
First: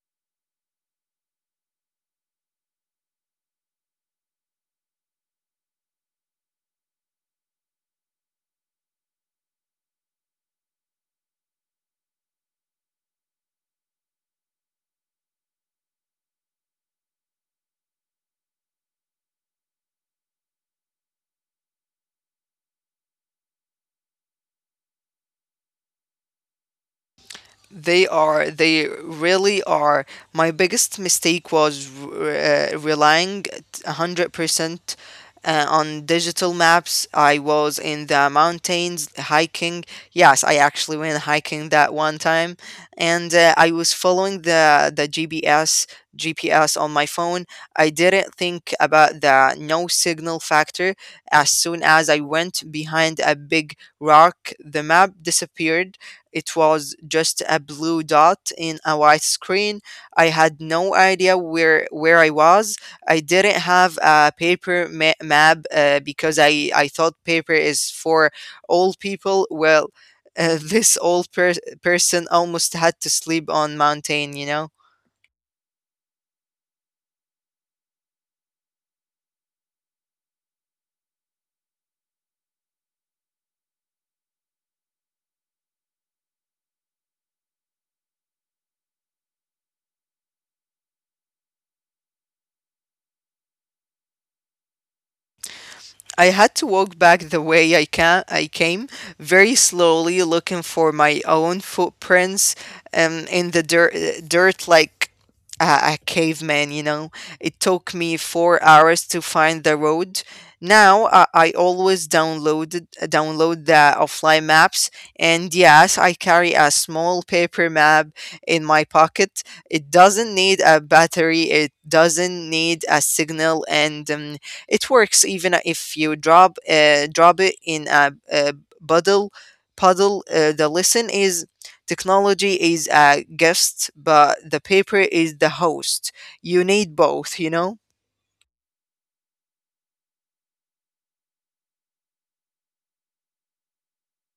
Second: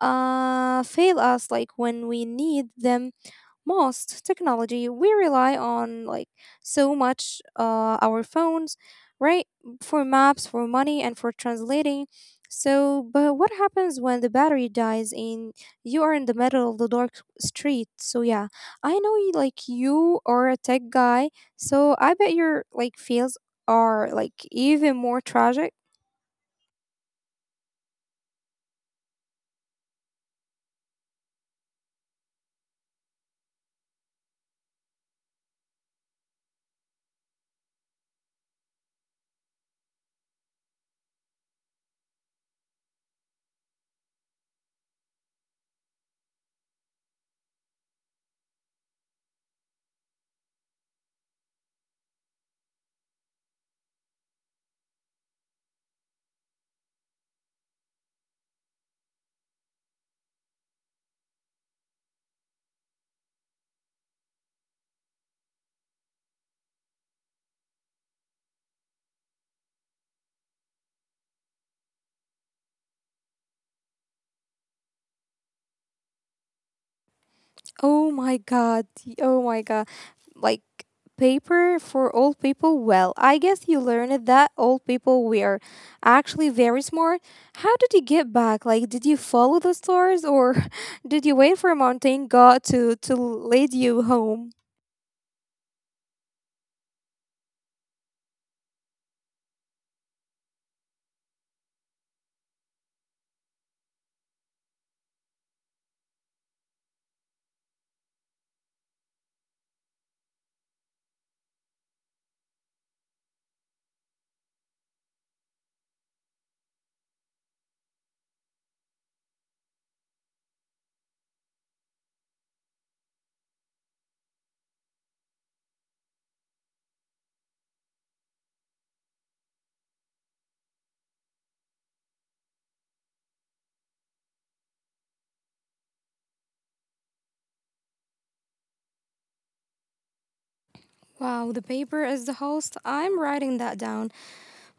Speaker 1: uh, fail us like when we need them most. Technology we rely on like so much, our phones, right, for maps, for money and for translating. So but what happens when the battery dies and you are in the middle of the dark street? So yeah, I know you like you are a tech guy, so I bet your like feels are like even more tragic.
Speaker 2: They are, they really are. My biggest mistake was relying 100% on digital maps. I was in the mountains hiking. Yes, I actually went hiking that one time. And I was following the GPS on my phone. I didn't think about the no signal factor. As soon as I went behind a big rock, the map disappeared. It was just a blue dot in a white screen. I had no idea where I was. I didn't have a paper map because I thought paper is for old people. Well, <laughs> this person almost had to sleep on mountain, you know.
Speaker 1: Oh my god. Oh my god. Like paper for old people? Well, I guess you learned that old people were actually very smart. How did you get back? Like did you follow the stars or <laughs> did you wait for a mountain god to lead you home?
Speaker 2: I had to walk back the way I came, very slowly, looking for my own footprints in the dirt, like a caveman. You know, it took me 4 hours to find the road. Now I always downloaded download the offline maps, and yes, I carry a small paper map in my pocket. It doesn't need a battery. It doesn't need a signal, and it works even if you drop it in a puddle. puddle. The lesson is technology is a guest, but the paper is the host. You need both. You know.
Speaker 1: Wow, the paper is the host. I'm writing that down.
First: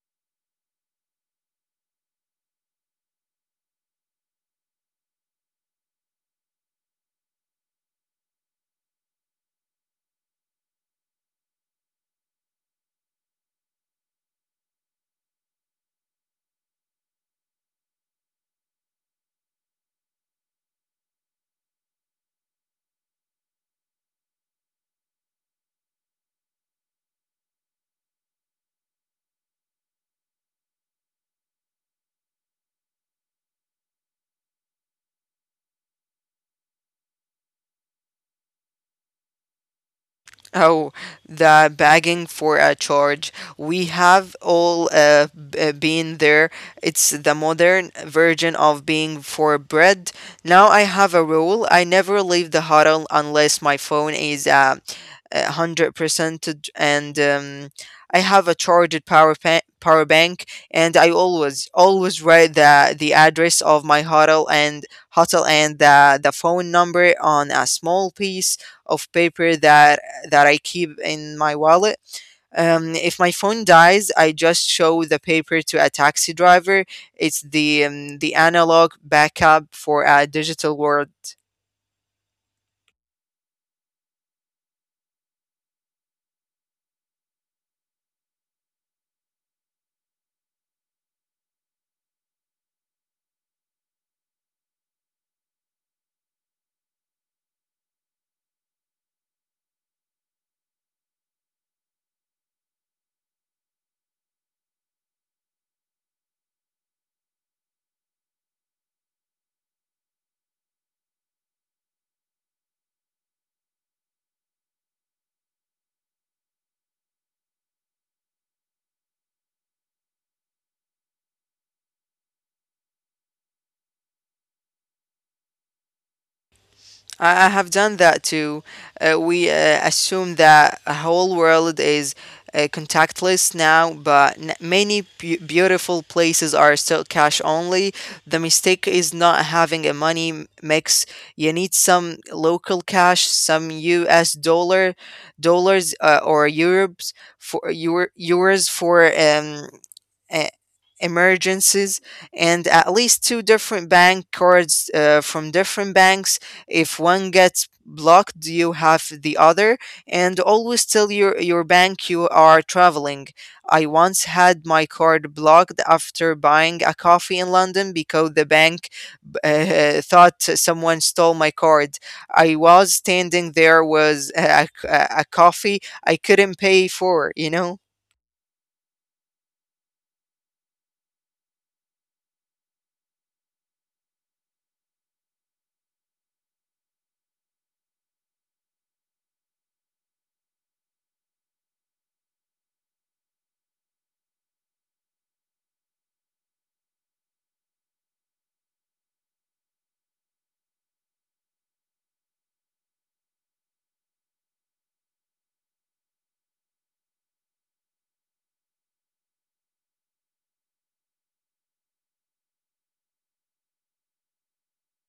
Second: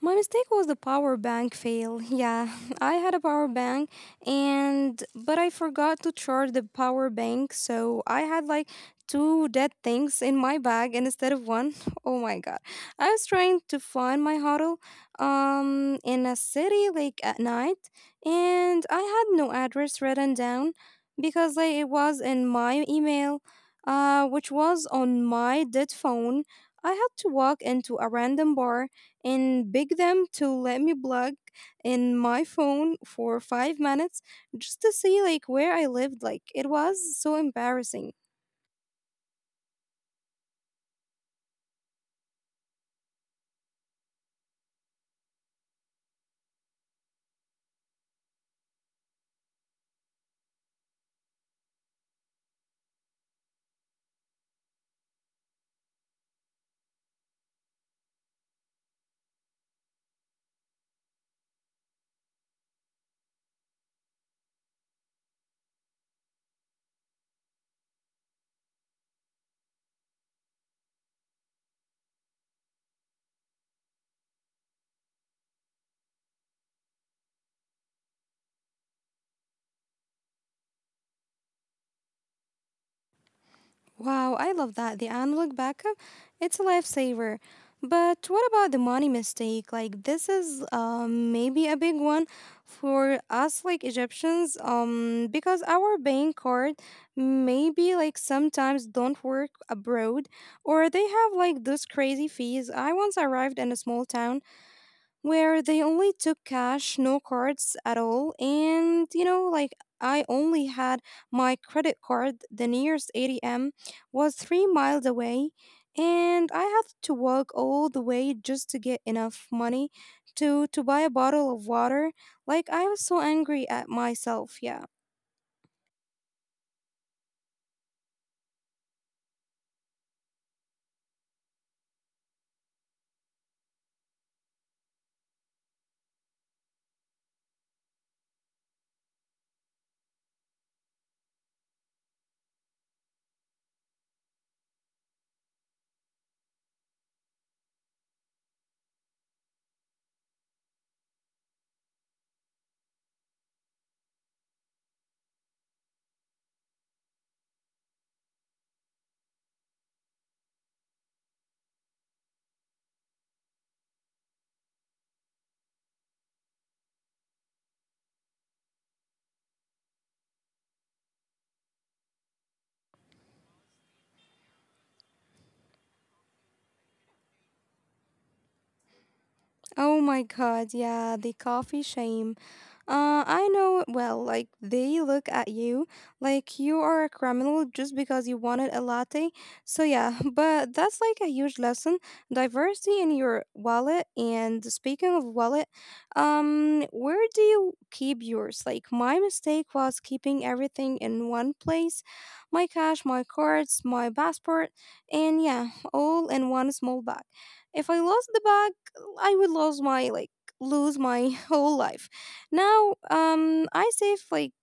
Speaker 1: My mistake was the power bank fail. Yeah, <laughs> I had a power bank and but I forgot to charge the power bank, so I had like two dead things in my bag and instead of one. <laughs> Oh my god. I was trying to find my huddle um, in a city like at night, and I had no address written down because like it was in my email uh, which was on my dead phone. I had to walk into a random bar and beg them to let me plug in my phone for 5 minutes just to see like where I lived. Like it was so embarrassing.
Speaker 2: Oh, the begging for a charge. We have all been there. It's the modern version of being for bread. Now I have a rule. I never leave the hut unless my phone is 100%, and I have a charged power bank. And I always always write the address of my hotel and the phone number on a small piece of paper that I keep in my wallet. If my phone dies, I just show the paper to a taxi driver. It's the analog backup for a digital world.
Speaker 1: Wow, I love that. The analog backup, it's a lifesaver. But what about the money mistake? Like this is maybe a big one for us like Egyptians because our bank card maybe like sometimes don't work abroad, or they have like those crazy fees. I once arrived in a small town where they only took cash, no cards at all. Like I only had my credit card. The nearest ATM was 3 miles away. And I had to walk all the way just to get enough money to buy a bottle of water. Like, I was so angry at myself. Yeah.
Speaker 2: I have done that too. We assume that a whole world is contactless now, but many beautiful places are still cash only. The mistake is not having a money mix. You need some local cash, some U.S. dollars or euros for e- emergencies, and at least two different bank cards from different banks. If one gets blocked, you have the other. And always tell your bank you are traveling. I once had my card blocked after buying a coffee in London, because the bank <laughs> thought someone stole my card. I was standing there was a coffee I couldn't pay for, you know.
Speaker 1: Oh my God. Yeah. The coffee shame. I know it well, like they look at you like you are a criminal just because you wanted a latte. So, yeah, <laughs> but that's like a huge lesson. Diversity in your wallet. And speaking of wallet, where do you keep yours? Like, my mistake was keeping everything in one place: my cash, my cards, my passport, and yeah, all in one small bag. If I lost the bag, I would lose my, like, lose my <laughs> whole life. Now, I save like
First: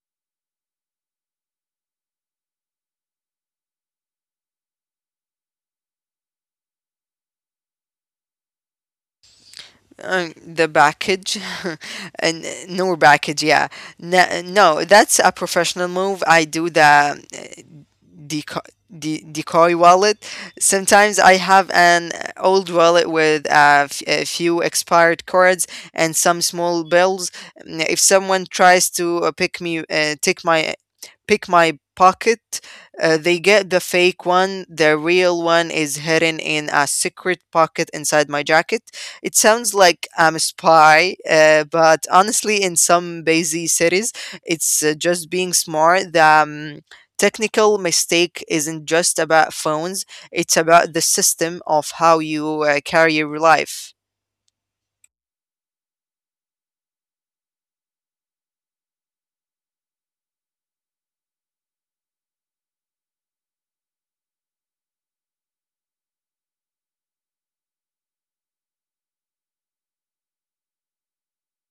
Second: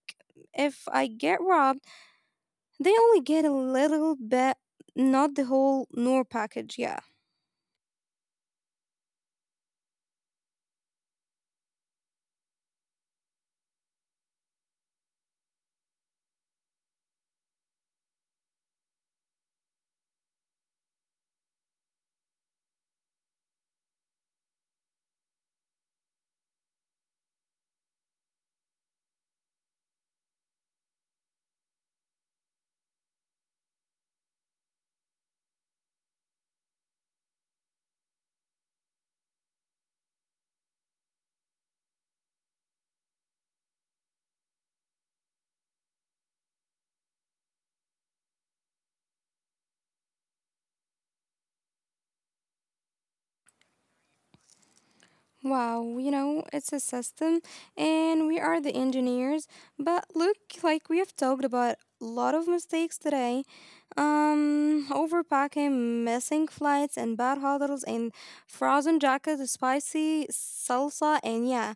Speaker 1: if I get robbed, they only get a little bit, not the whole Noor package. Yeah.
Speaker 2: Um, the package <laughs> and no package. Yeah, no, no, that's a professional move. I do the decoy, decoy wallet. Sometimes I have an old wallet with a few expired cards and some small bills. Mm, if someone tries to pick my pocket, they get the fake one. The real one is hidden in a secret pocket inside my jacket. It sounds like I'm a spy, but honestly, in some busy cities, it's just being smart. The technical mistake isn't just about phones, it's about the system of how you carry your life.
Speaker 1: Wow, you know, it's a system, and we are the engineers. But look, like we have talked about a lot of mistakes today. Overpacking, missing flights, and bad hotels, and frozen jackets, spicy salsa, and yeah,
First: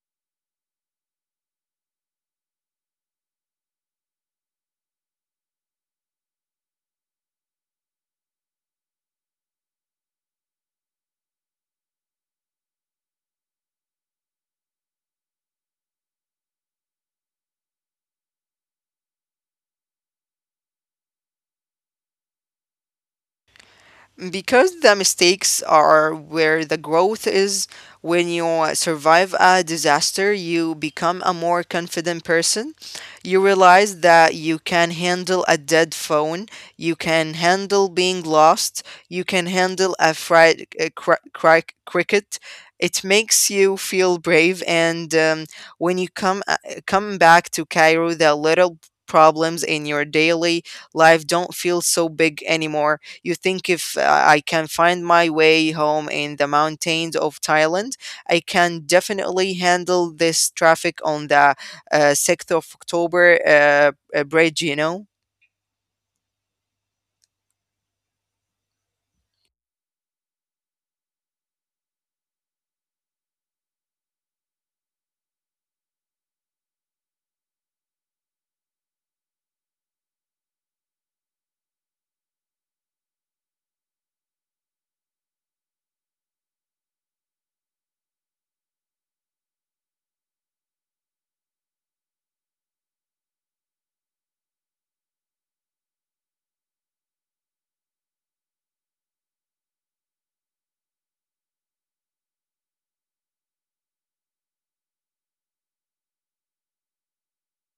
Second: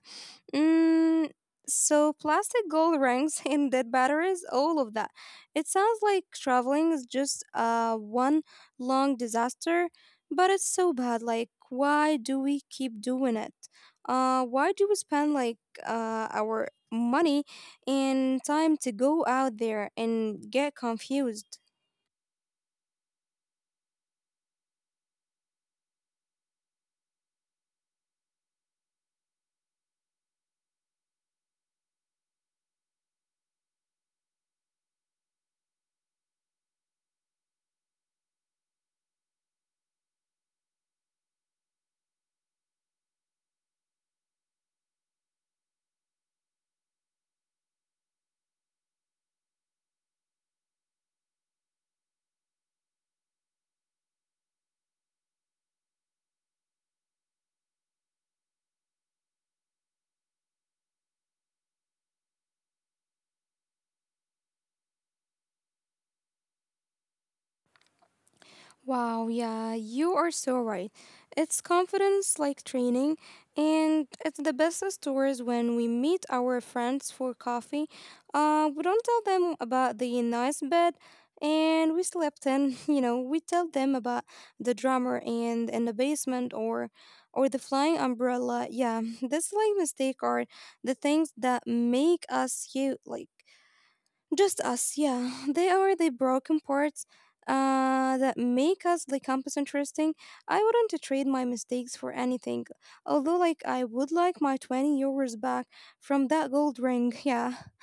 Speaker 1: Mm, so plastic gold rings <laughs> and dead batteries, all of that. It sounds like traveling is just one long disaster, but it's so bad. Like, why do we keep doing it? Why do we spend like our money and time to go out there and get confused?
Speaker 2: Because the mistakes are where the growth is. When you survive a disaster, you become a more confident person. You realize that you can handle a dead phone. You can handle being lost. You can handle a fried cricket. It makes you feel brave. And when you come back to Cairo, the little problems in your daily life don't feel so big anymore. You think, if I can find my way home in the mountains of Thailand, I can definitely handle this traffic on the 6th of October bridge, you know?
Speaker 1: Wow, yeah, you are so right. It's confidence like training, and it's the best stories when we meet our friends for coffee. We don't tell them about the nice bed and we slept in, <laughs> you know, we tell them about the drummer and in the basement, or the flying umbrella. Yeah, <laughs> this like mistake are the things that make us you like just us, yeah. They are the broken parts that make us the campus interesting. I wouldn't trade my mistakes for anything, although, like, I would like my 20 euros back from that gold ring. Yeah. <laughs>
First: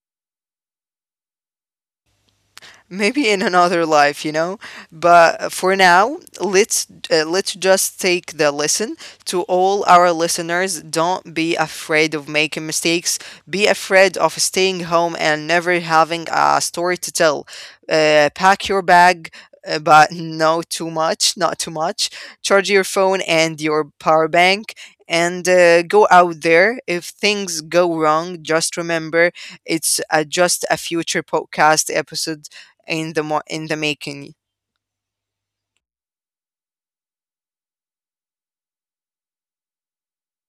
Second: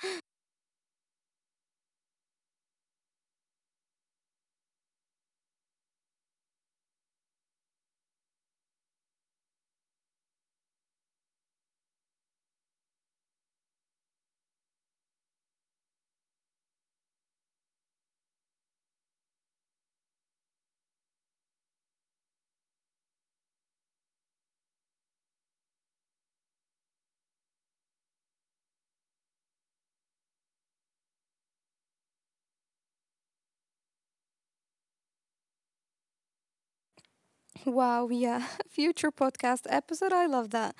Speaker 2: Maybe in another life, you know, but for now, let's just take the lesson. To all our listeners, don't be afraid of making mistakes. Be afraid of staying home and never having a story to tell. Pack your bag, but no too much, not too much. Charge your phone and your power bank. And go out there. If things go wrong, just remember it's just a future podcast episode in in the making.
Speaker 1: Wow, yeah. <laughs> Future podcast episode. I love that.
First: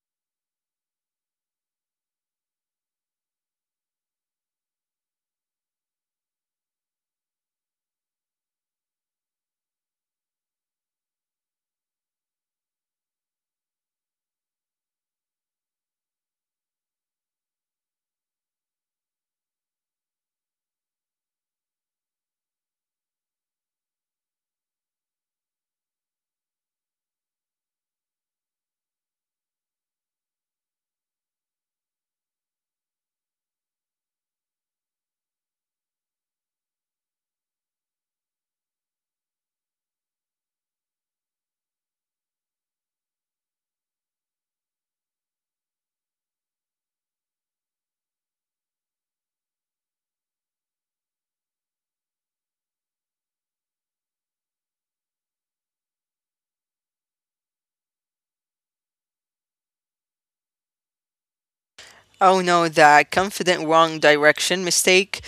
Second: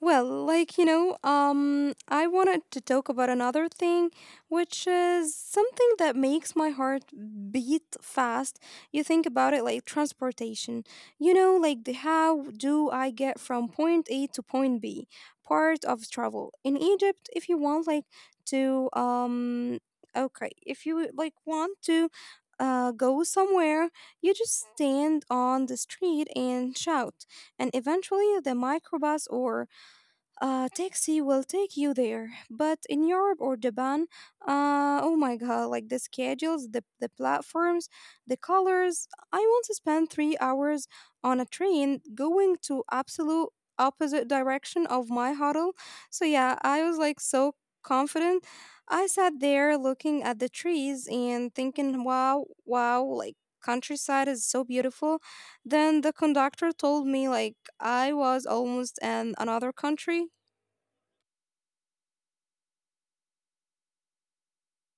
Speaker 1: Well, like, you know, I wanted to talk about another thing, which is something that makes my heart beat fast. You think about it like transportation. You know, like the how do I get from point A to point B? Part of travel. In Egypt, if you want like to okay, if you like want to go somewhere, you just stand on the street and shout, and eventually the microbus or a taxi will take you there. But in Europe or Japan, oh my god, like the schedules, the platforms, the colors. I want to spend 3 hours on a train going to absolute opposite direction of my huddle. So yeah, I was like so confident. I sat there looking at the trees and thinking, wow, wow, like countryside is so beautiful. Then the conductor told me like I was almost in another country.
Speaker 2: Oh no, that confident wrong direction mistake.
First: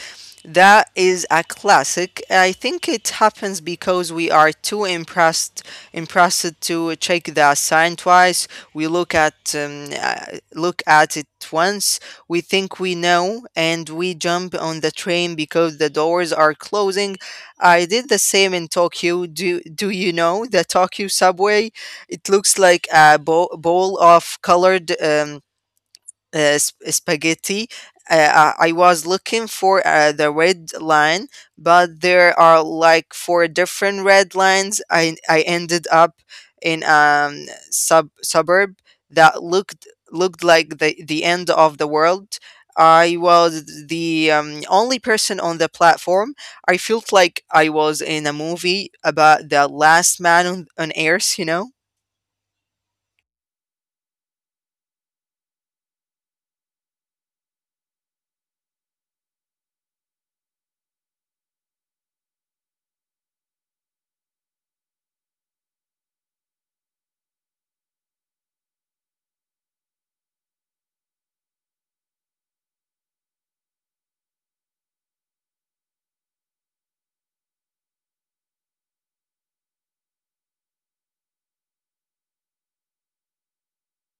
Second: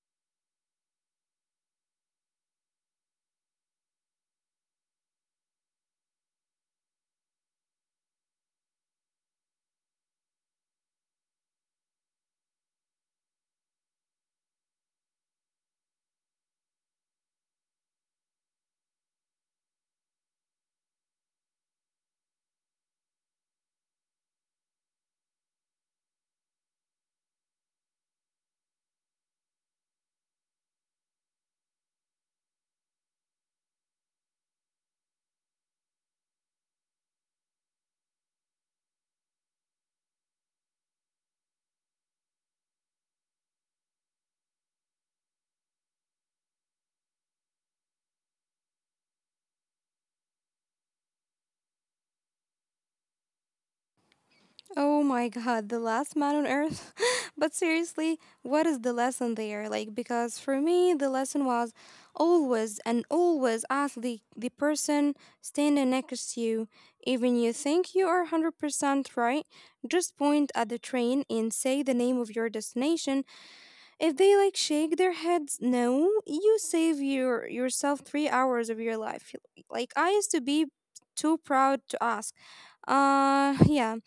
Speaker 2: That is a classic. I think it happens because we are too impressed to check the sign twice. We look at it once. We think we know, and we jump on the train because the doors are closing. I did the same in Tokyo. Do you know the Tokyo subway? It looks like a bowl of colored spaghetti. I was looking for the red line, but there are like four different red lines. I ended up in suburb that looked like the end of the world. I was the only person on the platform. I felt like I was in a movie about the last man on Earth, you know.
Speaker 1: Oh my god, the last man on earth. <laughs> but seriously, what is the lesson there? Like, because for me, the lesson was always and always ask the person standing next to you. Even you think you are 100% right, just point at the train and say the name of your destination. If they like shake their heads, no, you save your yourself 3 hours of your life. Like, I used to be too proud to ask. Yeah.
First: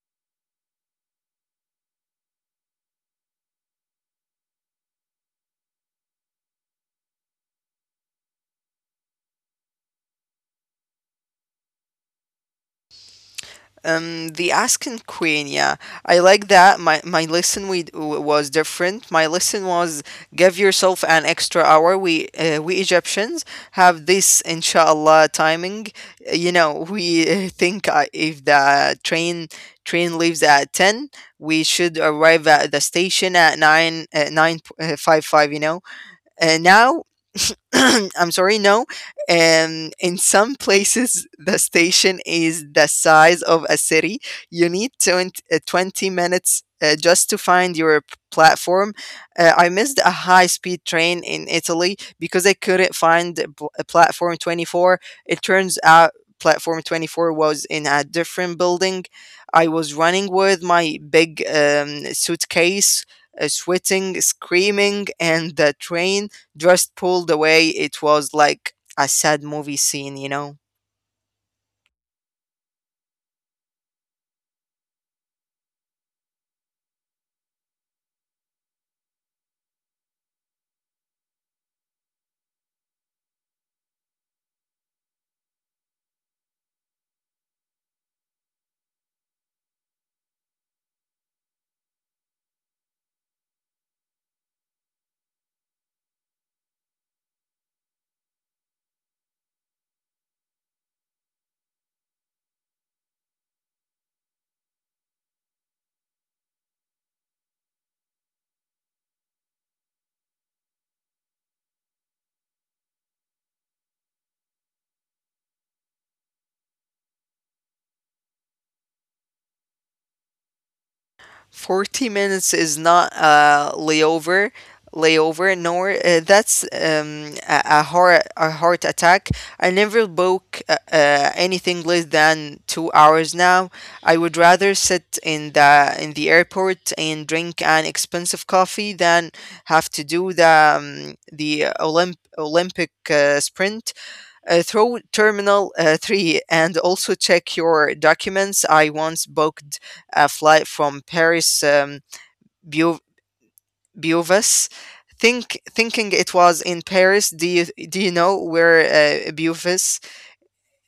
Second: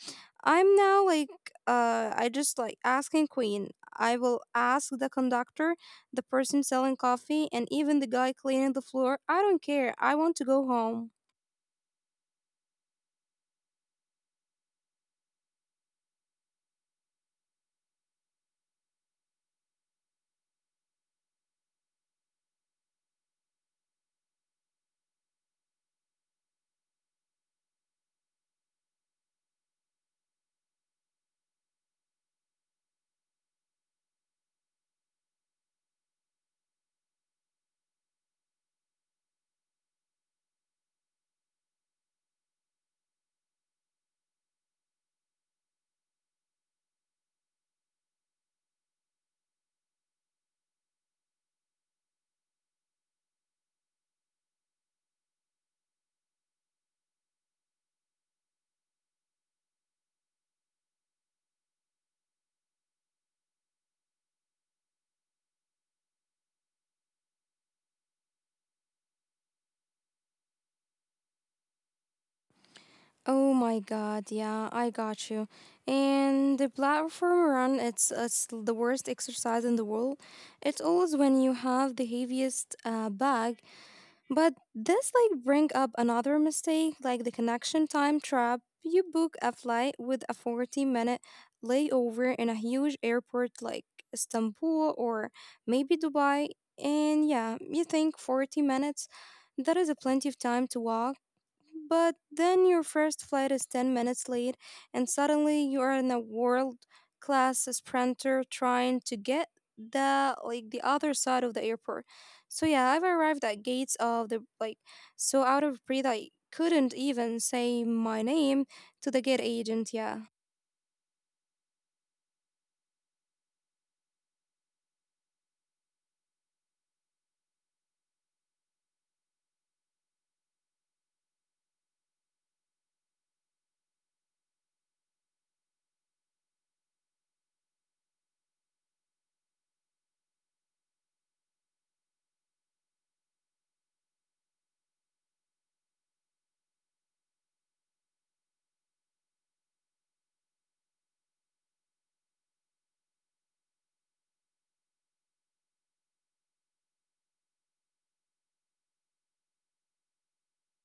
Speaker 1: I'm now like I just like asking Queen. I will ask the conductor, the person selling coffee, and even the guy cleaning the floor. I don't care. I want to go home.
Speaker 2: The asking queen, yeah, I like that. My lesson was different. My lesson was give yourself an extra hour. We Egyptians have this inshallah timing. You know, we think if the train leaves at 10, we should arrive at the station at nine five. You know. And now <clears throat> I'm sorry, no. In some places, the station is the size of a city. You need 20 minutes just to find your platform. I missed a high speed train in Italy because I couldn't find a platform 24. It turns out platform 24 was in a different building. I was running with my big suitcase. Sweating, screaming, and the train just pulled away. It was like a sad movie scene, you know.
Speaker 1: Oh my god, yeah, I got you. And the platform run, it's the worst exercise in the world. It's always when you have the heaviest bag. But this like bring up another mistake, like the connection time trap. You book a flight with a 40-minute layover in a huge airport like Istanbul or maybe Dubai, and yeah, you think 40 minutes, that is a plenty of time to walk, but then your first flight is 10 minutes late, and suddenly you are in a world class sprinter trying to get the like the other side of the airport. So yeah, I've arrived at gates of the like so out of breath I couldn't even say my name to the gate agent, yeah.
Speaker 2: 40 minutes is not a layover, nor that's a heart attack. I never book anything less than 2 hours now. I would rather sit in the airport and drink an expensive coffee than have to do the Olympic sprint. Through terminal 3. And also check your documents. I once booked a flight from Paris, Beau- Beauvais, thinking it was in Paris. Do you know where Beauvais?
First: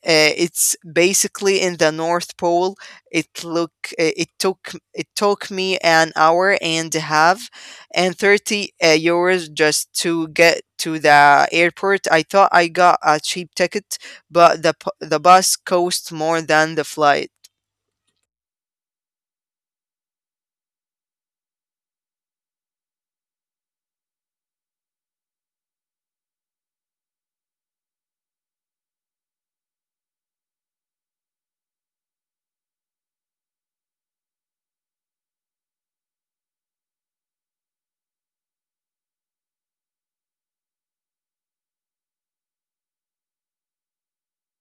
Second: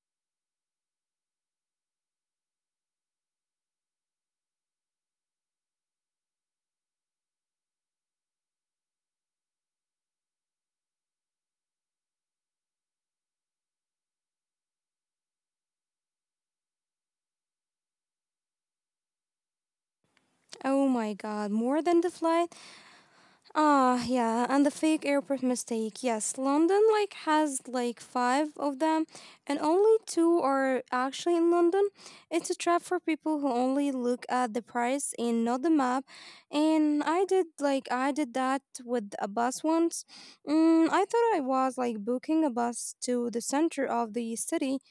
Speaker 2: It's basically in the North Pole. It look it took me an hour and a half, and thirty euros just to get to the airport. I thought I got a cheap ticket, but the bus cost more than the flight.
Speaker 1: Oh my god, more than the flight? Ah, yeah, and the fake airport mistake. Yes, London like has like 5 of them, and only two are actually in London. It's a trap for people who only look at the price and not the map. And I did like I did that with a bus once. Mm, I thought I was like booking a bus to the center of the city,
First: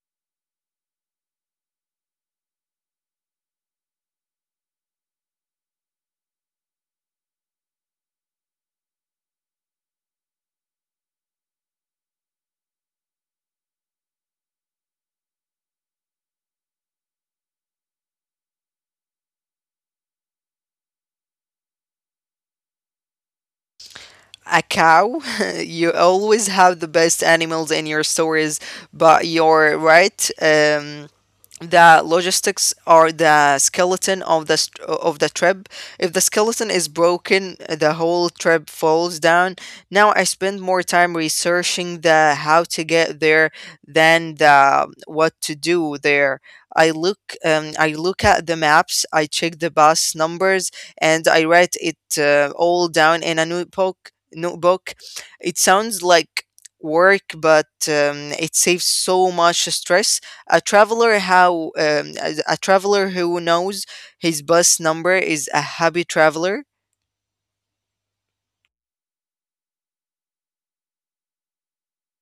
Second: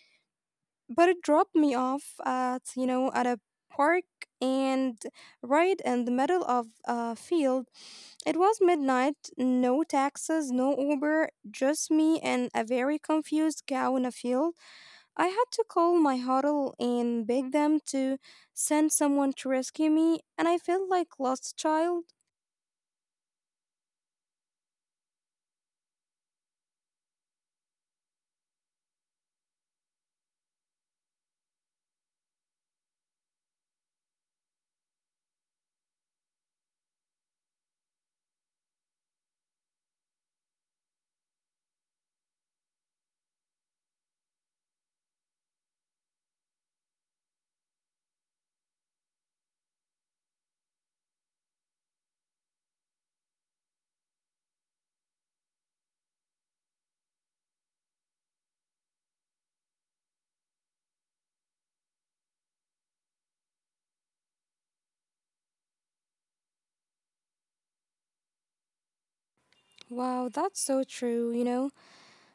Speaker 1: but it dropped me off at you know at a park and right in the middle of a field. It was midnight, no taxis, no Uber, just me and a very confused cow in a field. I had to call my huddle and beg them to send someone to rescue me, and I felt like lost child.
Speaker 2: A cow. <laughs> You always have the best animals in your stories, but you're right. The logistics are the skeleton of of the trip. If the skeleton is broken, the whole trip falls down. Now I spend more time researching the how to get there than the what to do there. I look at the maps. I check the bus numbers. And I write it all down in a notebook. It sounds like work, but it saves so much stress. A traveler who knows his bus number is a happy traveler.
Speaker 1: Wow, that's so true, you know.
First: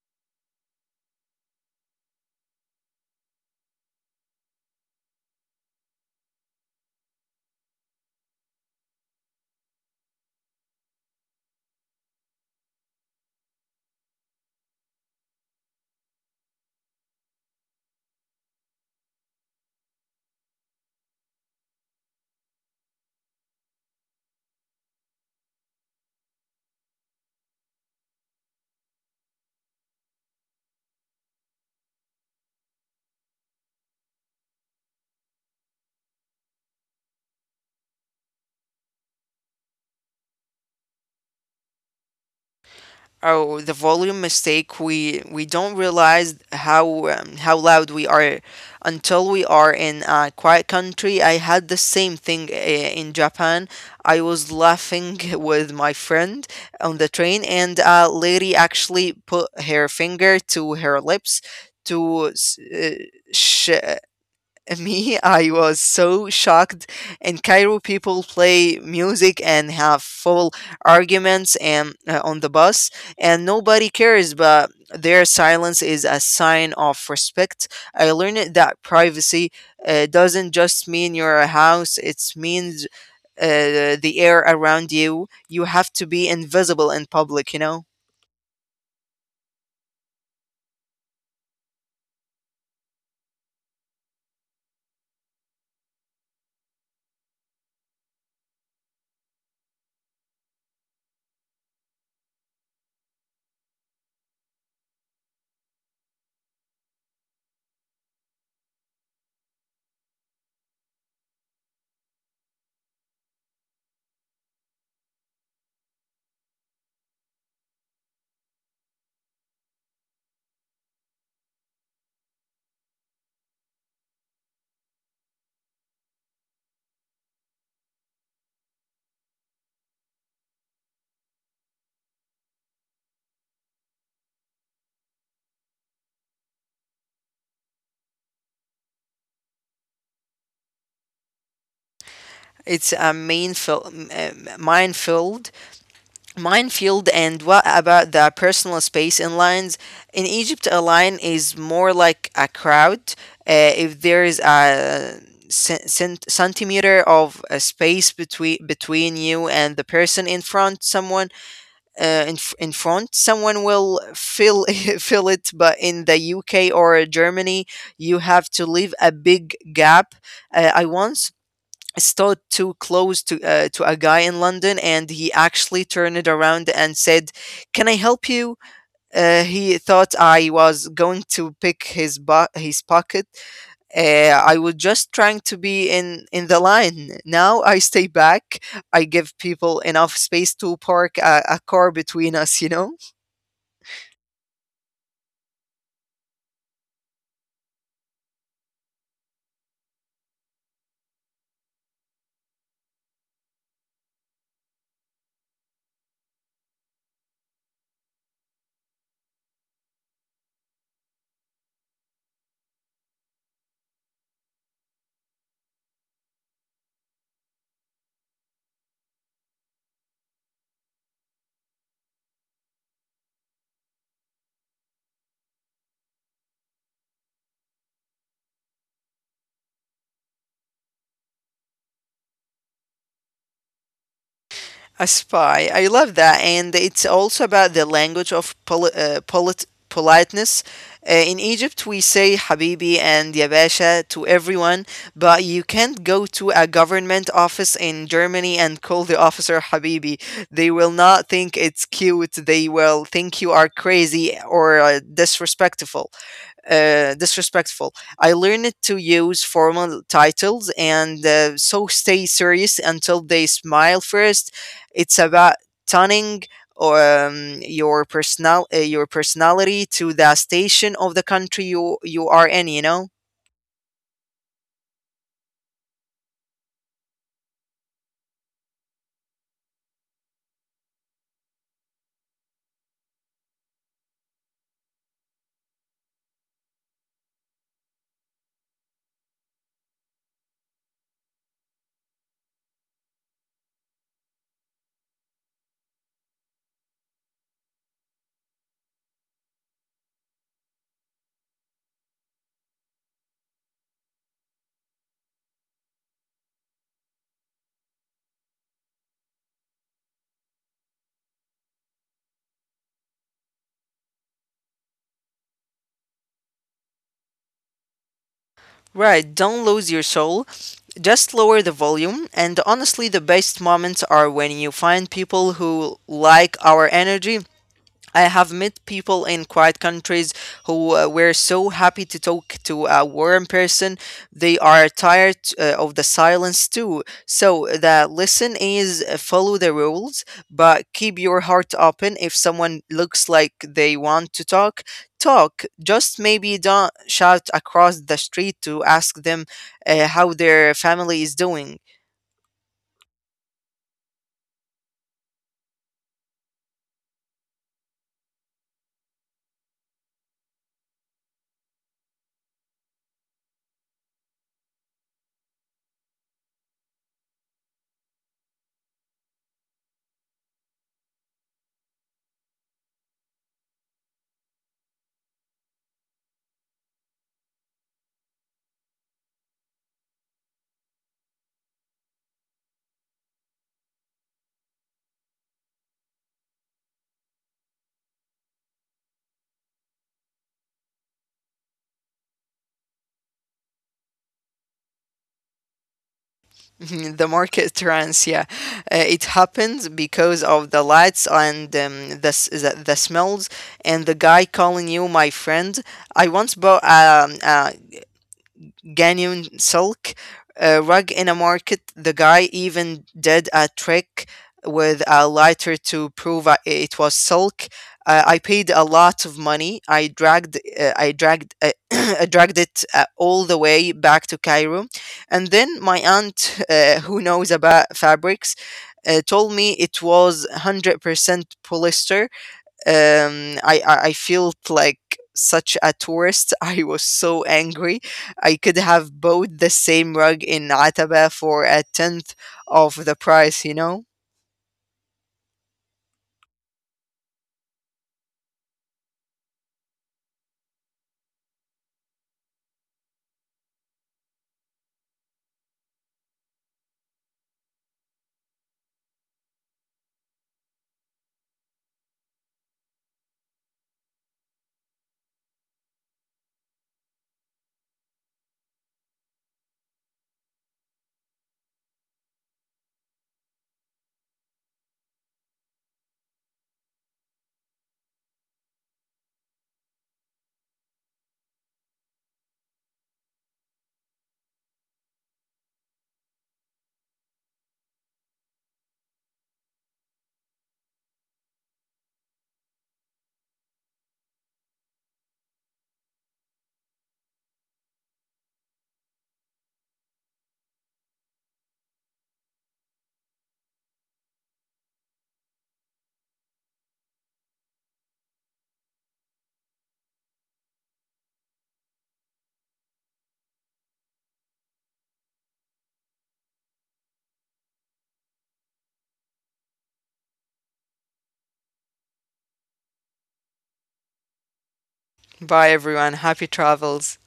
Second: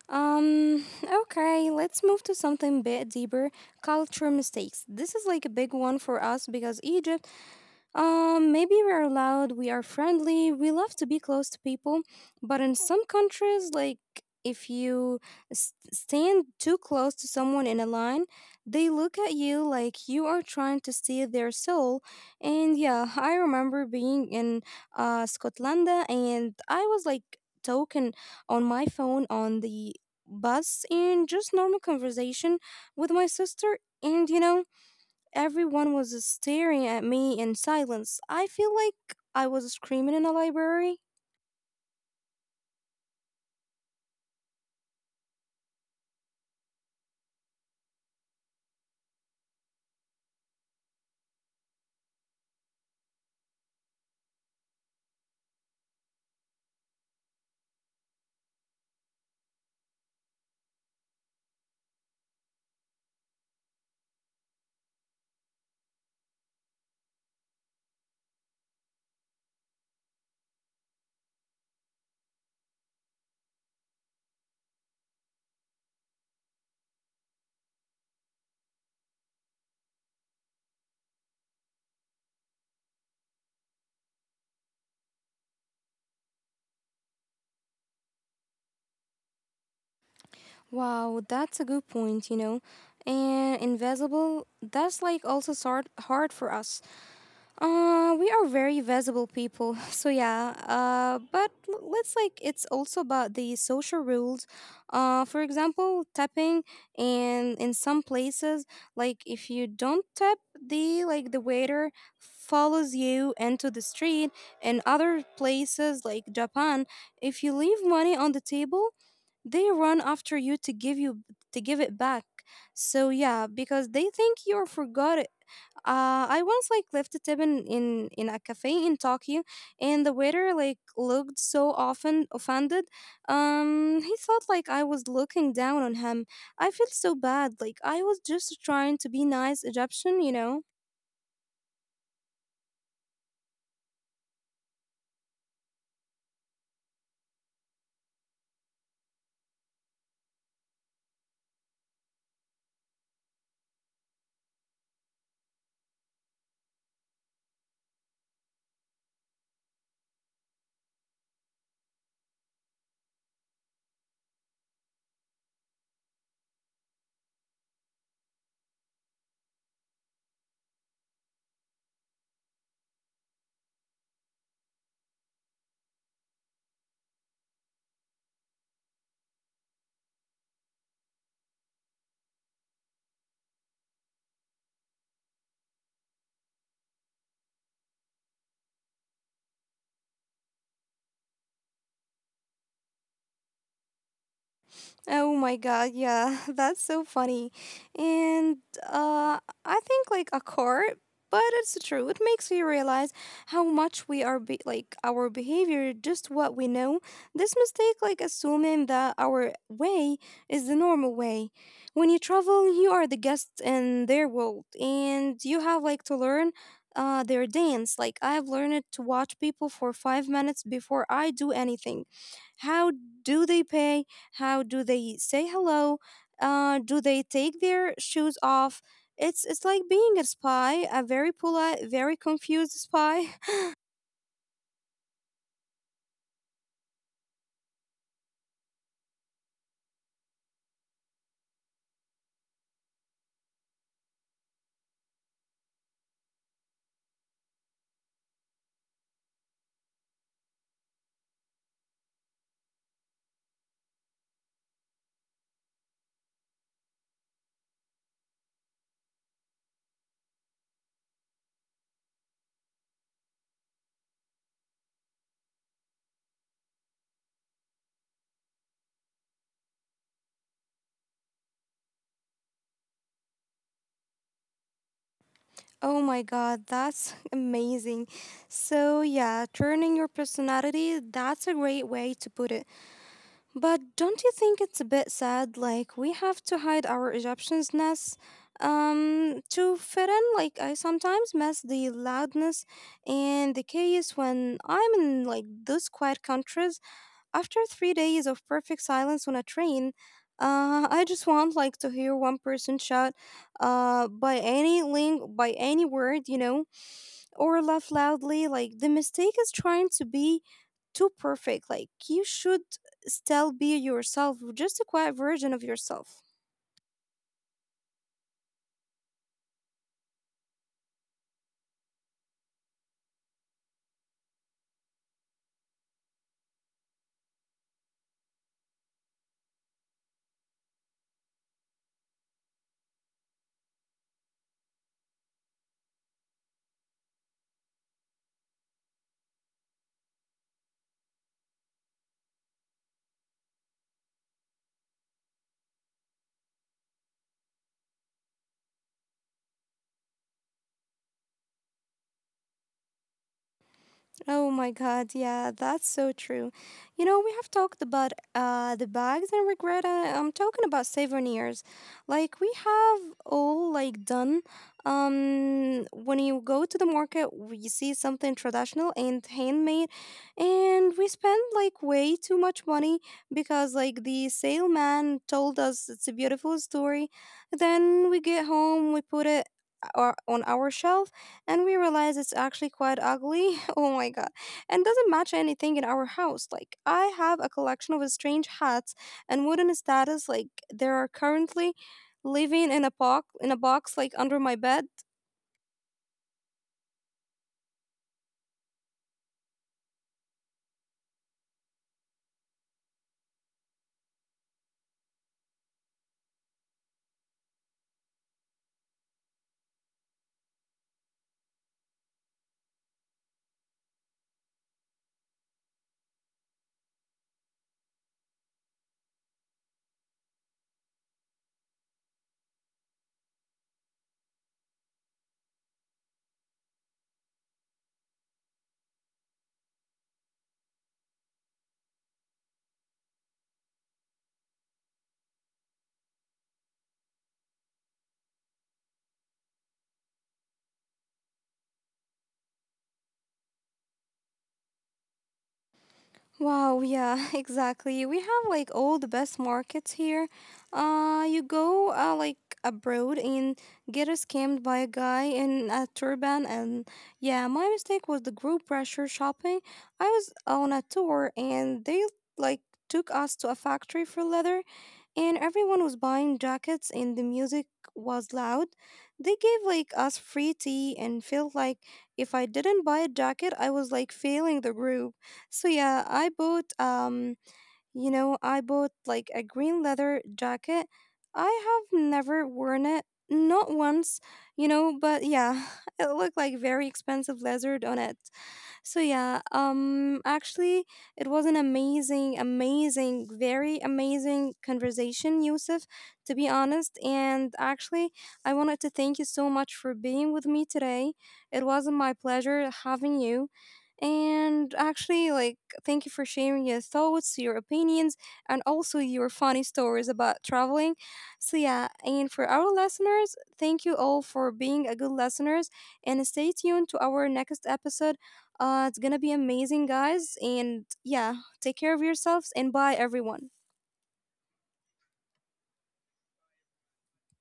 Speaker 1: Um, <sighs> okay, let's move to something a bit deeper, culture mistakes. This is like a big one for us because Egypt maybe we're loud, we are friendly, we love to be close to people, but in some countries, like if you stand too close to someone in a line, they look at you like you are trying to steal their soul. And yeah, <laughs> I remember being in Scotland, and I was like talking on my phone on the bus and just normal conversation with my sister. And you know, everyone was staring at me in silence. I feel like I was screaming in a library.
Speaker 2: Oh, the volume mistake. We don't realize how loud we are until we are in a quiet country. I had the same thing in Japan. I was laughing <laughs> with my friend on the train, and a lady actually put her finger to her lips to sh- me. I was so shocked. In Cairo, people play music and have full arguments and on the bus, and nobody cares. But their silence is a sign of respect. I learned that privacy doesn't just mean your house; it means the air around you. You have to be invisible in public, you know.
Speaker 1: Wow, that's a good point, you know. And invisible, that's like also sort hard for us. We are very visible people, <laughs> so yeah. But let's like it's also about the social rules. For example, tapping and in some places, like if you don't tap, the like the waiter follows you into the street. In other places, like Japan, if you leave money on the table, they run after you to give it back. So yeah, because they think you forgot. I once like left a tip in, in a cafe in Tokyo, and the waiter like looked so often offended. He thought like I was looking down on him. I felt so bad. Like I was just trying to be nice Egyptian, you know.
Speaker 2: It's a main minefield. And what about the personal space in lines? In Egypt, a line is more like a crowd. If there is a centimeter of a space between you and the person in front, someone in, f- in front, someone will fill <laughs> fill it. But in the UK or Germany, you have to leave a big gap. I once stood too close to to a guy in London, and he actually turned it around and said, "Can I help you?" He thought I was going to pick his pocket. Uh, I was just trying to be in the line. Now I stay back. I give people enough space to park a car between us, you know.
Speaker 1: Oh my god, yeah, <laughs> that's so funny. And uh, I think like a car, but it's true. It makes you realize how much we are like our behavior, just what we know. This mistake, like assuming that our way is the normal way. When you travel, you are the guest in their world, and you have like to learn. Their dance. Like, I have learned to watch people for 5 minutes before I do anything. How do they pay? How do they say hello? Do they take their shoes off? It's like being a spy, a very polite, very confused spy.
Speaker 2: A spy. I love that. And it's also about the language of politeness. In Egypt, we say "habibi" and "ya basha" to everyone, but you can't go to a government office in Germany and call the officer "habibi." They will not think it's cute. They will think you are crazy or disrespectful. I learned to use formal titles and so stay serious until they smile first. It's about turning your personality to the station of the country you are in, you know.
Speaker 1: <laughs> oh my god, that's <laughs> amazing. So yeah, turning your personality, that's a great way to put it. But don't you think it's a bit sad? Like we have to hide our Egyptianness to fit in. Like I sometimes miss the loudness and the chaos when I'm in like those quiet countries. After 3 days of perfect silence on a train, I just want like to hear one person shout, by any link, by any word, you know, or laugh loudly. Like the mistake is trying to be too perfect. Like you should still be yourself, just a quiet version of yourself.
Speaker 2: Right? Don't lose your soul. Just lower the volume. And honestly, the best moments are when you find people who like our energy. I have met people in quiet countries who were so happy to talk to a warm person. They are tired of the silence too. So the lesson is follow the rules, but keep your heart open. If someone looks like they want to talk, talk. Just maybe don't shout across the street to ask them how their family is doing.
Speaker 1: Oh my God, yeah, that's so true. You know, we have talked about the bags and regret. I'm talking about souvenirs. Like we have all like done. When you go to the market, we see something traditional and handmade, and we spend like way too much money because like the salesman told us it's a beautiful story. Then we get home, we put it on our shelf, and we realize it's actually quite ugly. <laughs> oh my god. And doesn't match anything in our house. Like I have a collection of strange hats and wooden status like they are currently living in a box like under my bed.
Speaker 2: <laughs> Mhm. The market trends, yeah, it happens because of the lights and the smells and the guy calling you my friend. I once bought a Ganyan Silk rug in a market. The guy even did a trick with a lighter to prove it was silk. I paid a lot of money. <clears throat> I dragged it all the way back to Cairo, and then my aunt, who knows about fabrics, told me it was 100% polyester. I felt like such a tourist. <laughs> I was so angry. I could have bought the same rug in Ataba for a tenth of the price, you know?
Speaker 1: Wow, yeah, <laughs> exactly. We have like all the best markets here. You go like abroad and get scammed by a guy in a turban, and yeah, my mistake was the group pressure shopping. I was on a tour, and they like took us to a factory for leather, and everyone was buying jackets, and the music was loud. They gave like us free tea and felt like if I didn't buy a jacket, I was like failing the group. So yeah, I bought you know, I bought like a green leather jacket. I have never worn it not once, you know, but yeah, <laughs> it looked like very expensive lizard on it. So yeah, actually it was an amazing amazing very amazing conversation, Yusuf, to be honest, and actually I wanted to thank you so much for being with me today. It was my pleasure having you. And actually, like, thank you for sharing your thoughts, your opinions, and also your funny stories about traveling. So, yeah, and for our listeners, thank you all for being a good listeners and stay tuned to our next episode. It's gonna be amazing, guys. And yeah, take care of yourselves and bye, everyone.
Speaker 2: Bye, everyone. Happy travels.